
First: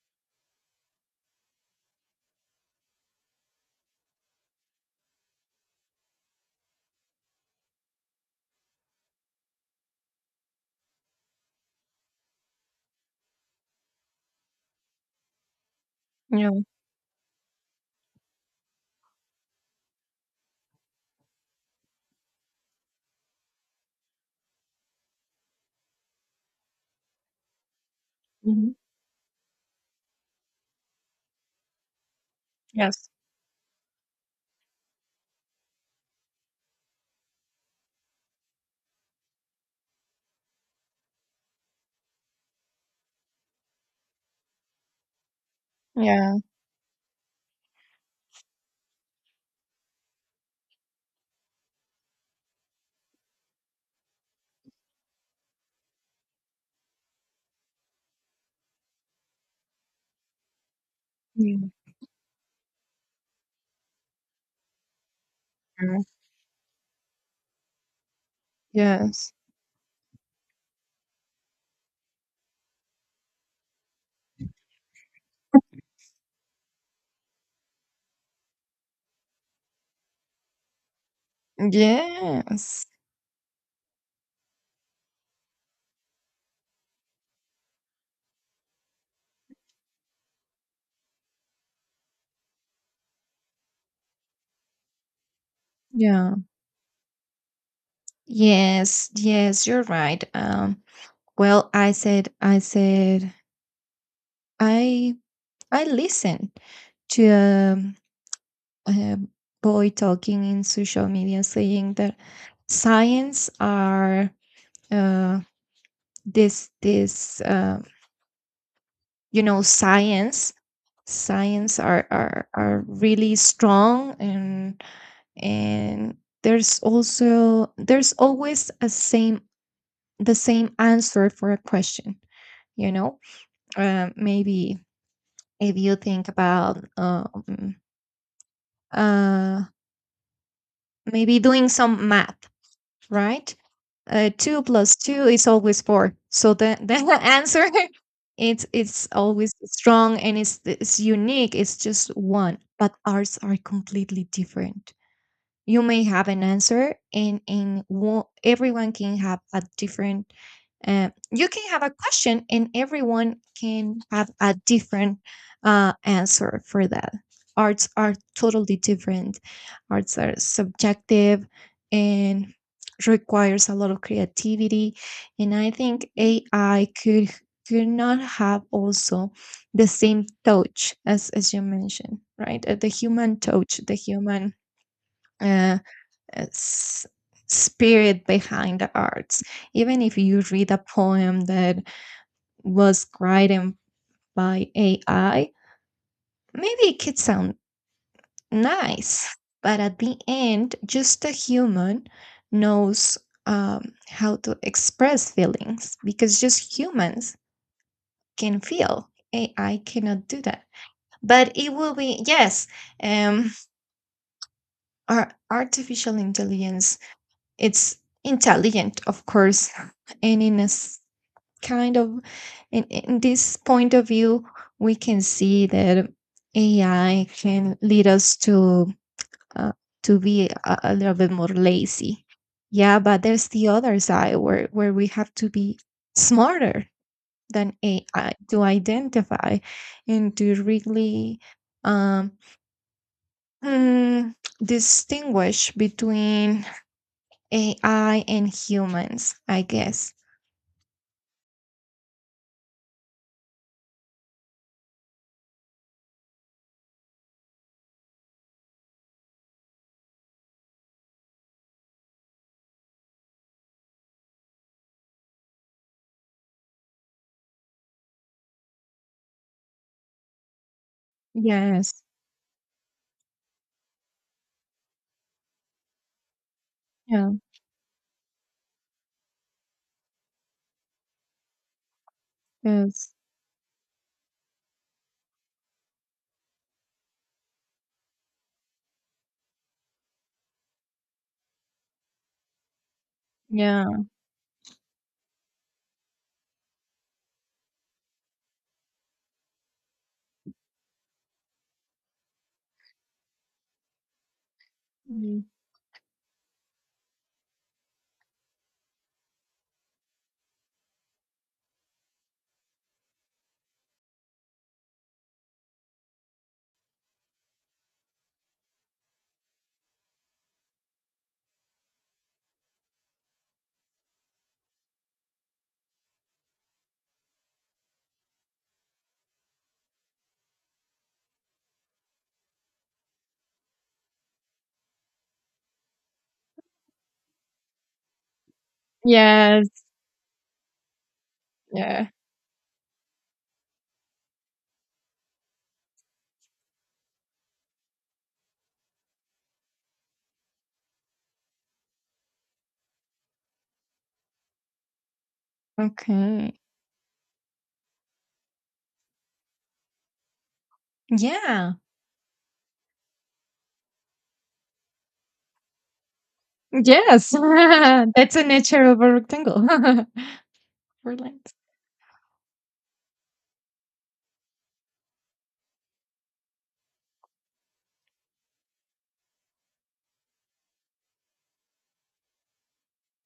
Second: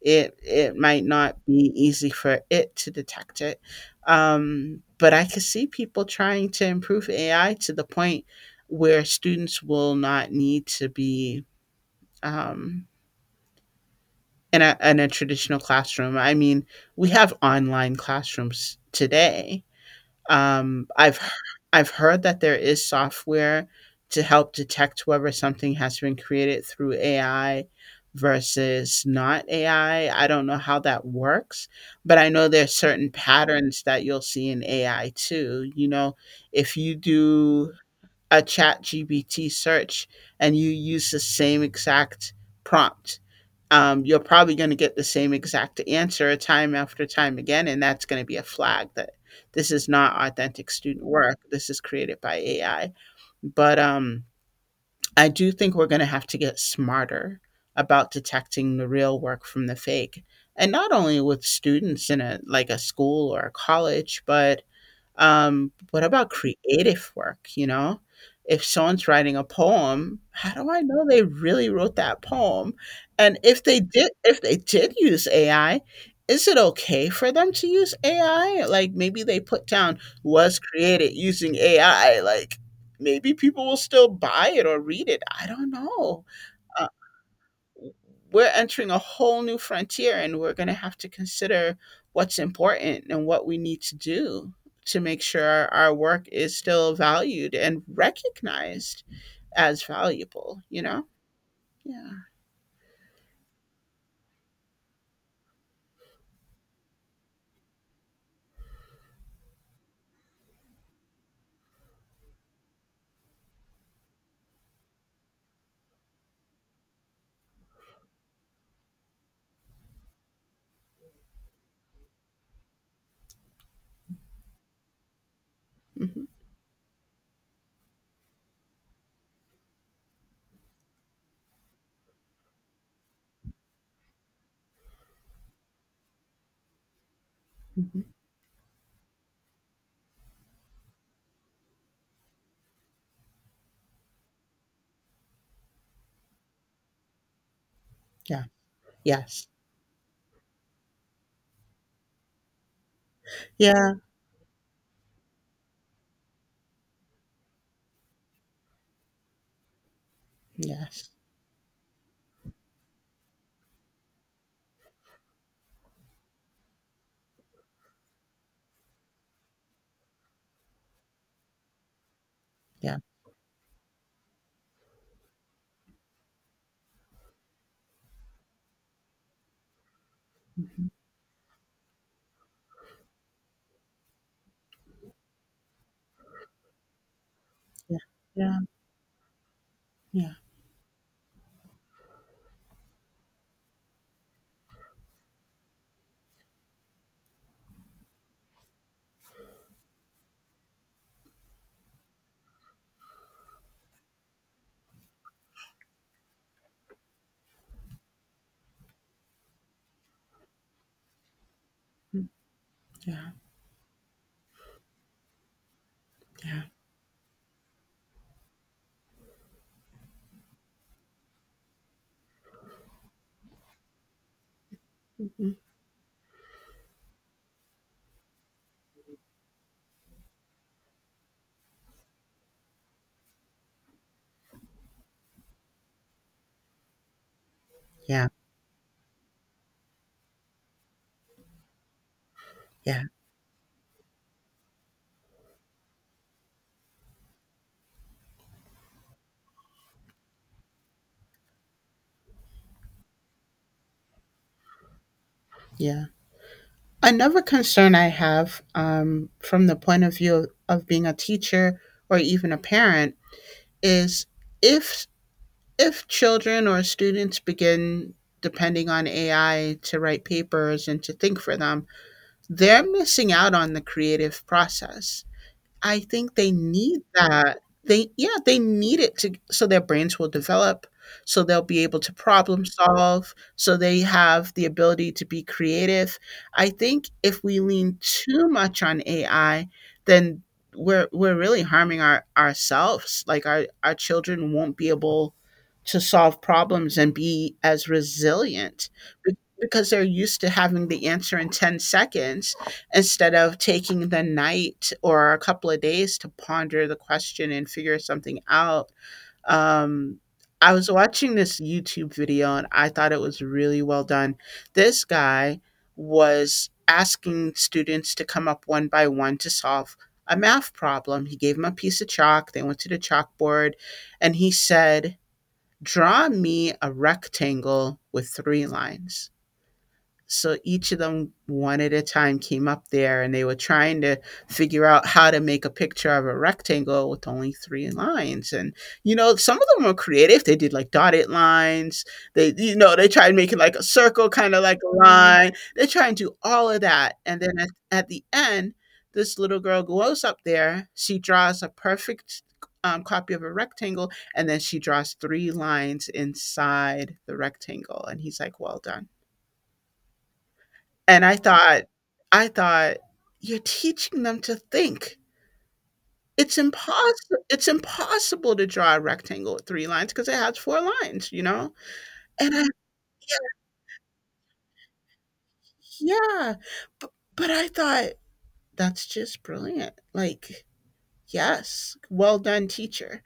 Speaker 2: it might not be easy for it to detect it. But I could see people trying to improve AI to the point where students will not need to be um, in, in a traditional classroom. I
Speaker 1: yeah,
Speaker 2: mean, we have online classrooms today. um, I've i I've heard that there is software to help detect whether something has been created through AI
Speaker 1: mhm,
Speaker 2: versus not AI. I don't know how that works, but I know there's
Speaker 1: yes,
Speaker 2: certain patterns that you'll see in AI too. You know, if you do a chat gbt search and you use the same exact prompt, you're probably going to get the same exact answer
Speaker 1: yeah,
Speaker 2: time after time again, and that's going to be a flag that this is not authentic student work, this is created by AI. But I do think we're going to have to get smarter about detecting the real work from the fake, and not only with
Speaker 1: yeah,
Speaker 2: students in a like a school or a college, but
Speaker 1: yeah,
Speaker 2: what about creative work, you know? If someone's
Speaker 1: yes,
Speaker 2: writing a poem, how do I know they really wrote that poem? And if they did, use AI, is it okay for them to use AI? Like maybe they put down was created using AI, like
Speaker 1: yes,
Speaker 2: maybe people will still buy it or read it. I don't know, we're entering a whole new frontier, and we're going to have to consider what's important and what we need to do to make sure our work
Speaker 1: yeah,
Speaker 2: is still valued and recognized
Speaker 1: yes, yes,
Speaker 2: as
Speaker 1: you're right.
Speaker 2: valuable, you know?
Speaker 1: Well,
Speaker 2: Yeah.
Speaker 1: I said, I, I listened to a boy talking in social media saying that science are uh, this, this, uh, you know, science are really strong. And
Speaker 2: Hmm.
Speaker 1: there's also there's always a same, the same answer for a question, you know. Maybe if you think about
Speaker 2: Hmm.
Speaker 1: uh, maybe doing some math, right? Two plus two is always four, so the, <laughs> the answer
Speaker 2: Yeah.
Speaker 1: it's
Speaker 2: Yes.
Speaker 1: always strong, and it's unique, it's just one. But ours are
Speaker 2: Yeah.
Speaker 1: completely different. You may have an answer, and everyone can have a different
Speaker 2: Yes.
Speaker 1: you can have a question, and everyone can have a different answer for that. Arts are totally different, arts are subjective, and
Speaker 2: Yeah.
Speaker 1: requires a lot of creativity. And I think AI could not have also the same
Speaker 2: Hmm.
Speaker 1: touch as you mentioned, right? The human touch, the human uh, uh, s-
Speaker 2: Yeah.
Speaker 1: spirit
Speaker 2: Yeah.
Speaker 1: behind the arts. Even if
Speaker 2: Yeah.
Speaker 1: you read a poem that was written by AI, maybe it could sound nice, but at the end, just a human knows how to express feelings, because just humans can feel. AI cannot do that. But it will be,
Speaker 2: Mm.
Speaker 1: yes,
Speaker 2: Yeah,
Speaker 1: um, our artificial
Speaker 2: yeah,
Speaker 1: intelligence, it's intelligent, of course, and in a kind of in this point of view we can see that AI can lead us uh, to be a little bit more lazy. Yeah, but there's the other side where we have to be smarter than
Speaker 2: yeah,
Speaker 1: AI to identify and to really um
Speaker 2: yeah,
Speaker 1: hmm, distinguish between AI and humans, I guess.
Speaker 2: yeah, another concern I have, from the point of view of being a teacher or even a parent, is if if children or students begin depending on AI to write papers and to think for them,
Speaker 1: Yes.
Speaker 2: they're missing out on the creative process. I think they need
Speaker 1: Yeah.
Speaker 2: that. They yeah, they need it to, so their brains will develop, so they'll be able to problem
Speaker 1: Yes.
Speaker 2: solve, so they have the ability to be creative. I think if we lean too much on AI, then we're really harming ourselves. Like
Speaker 1: Yeah.
Speaker 2: our children won't be able to solve problems and be as resilient, because they're used to having the answer in 10 seconds instead of taking the night or a
Speaker 1: Mm.
Speaker 2: couple of days to ponder the question and figure something out. Um, I was watching this YouTube video and I thought it was really well done. This guy was asking students to come up one by one to solve a math problem. He gave them a piece of chalk, they went to the chalkboard, and he said, "Draw me a rectangle with three lines." So each of them, one at a time, came up there and they were trying to figure out how to make a picture of a rectangle with only three lines. And, you know, some of
Speaker 1: Yes,
Speaker 2: them were creative. They did like dotted lines.
Speaker 1: yeah.
Speaker 2: They, you know, they tried making like a circle, kind of like a Mm. line. They try and do all of that. And then at the end, this little girl goes up there. She draws a perfect copy of a rectangle, and then she draws three lines
Speaker 1: Okay.
Speaker 2: inside the rectangle. And he's like, "Well done," and I
Speaker 1: Yeah.
Speaker 2: thought I thought, "You're teaching them to think. It's
Speaker 1: Yes. <laughs>
Speaker 2: impossible. It's
Speaker 1: That's a
Speaker 2: impossible to
Speaker 1: nature
Speaker 2: draw a
Speaker 1: of a
Speaker 2: rectangle with
Speaker 1: rectangle
Speaker 2: 3 lines because it has 4
Speaker 1: <laughs> For
Speaker 2: lines," you
Speaker 1: length.
Speaker 2: know? And I yeah, yeah, bu but I thought, "That's just brilliant." Like, yes, well done, teacher.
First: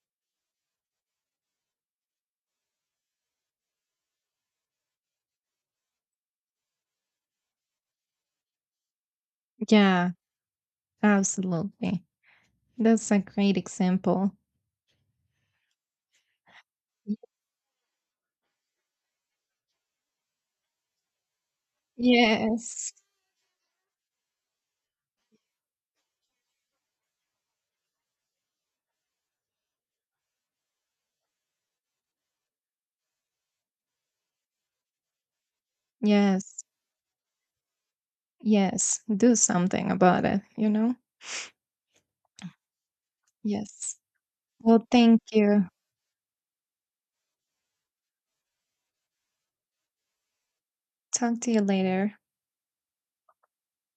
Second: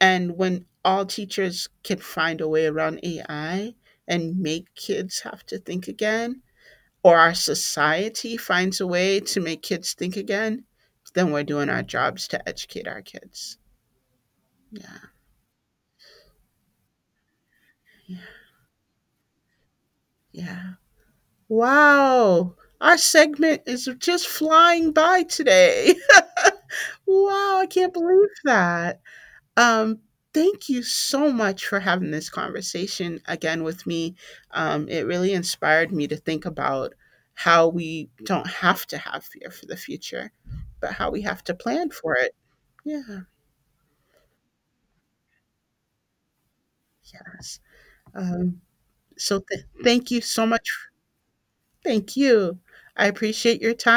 Speaker 2: And when all teachers can find a way around AI and make kids have to think again, or our society finds a way to make kids
Speaker 1: Yeah,
Speaker 2: think again, then we're doing our
Speaker 1: absolutely.
Speaker 2: jobs to educate our
Speaker 1: That's a
Speaker 2: kids.
Speaker 1: great example.
Speaker 2: Yeah,
Speaker 1: Y-
Speaker 2: yeah, yeah. Wow,
Speaker 1: Yes.
Speaker 2: our segment is just flying by today. <laughs> Wow, I can't believe that. Um, Thank you so much for having this conversation again with me. It really inspired me to think
Speaker 1: Yes.
Speaker 2: about how we don't have to
Speaker 1: Yes.
Speaker 2: have
Speaker 1: Do
Speaker 2: fear for the
Speaker 1: something about
Speaker 2: future,
Speaker 1: it, you
Speaker 2: but
Speaker 1: know?
Speaker 2: how we have to plan for it. Yeah.
Speaker 1: Yes. Well, thank you.
Speaker 2: Yes. Um, so thank you so much.
Speaker 1: Talk to you
Speaker 2: Thank
Speaker 1: later.
Speaker 2: you. I appreciate your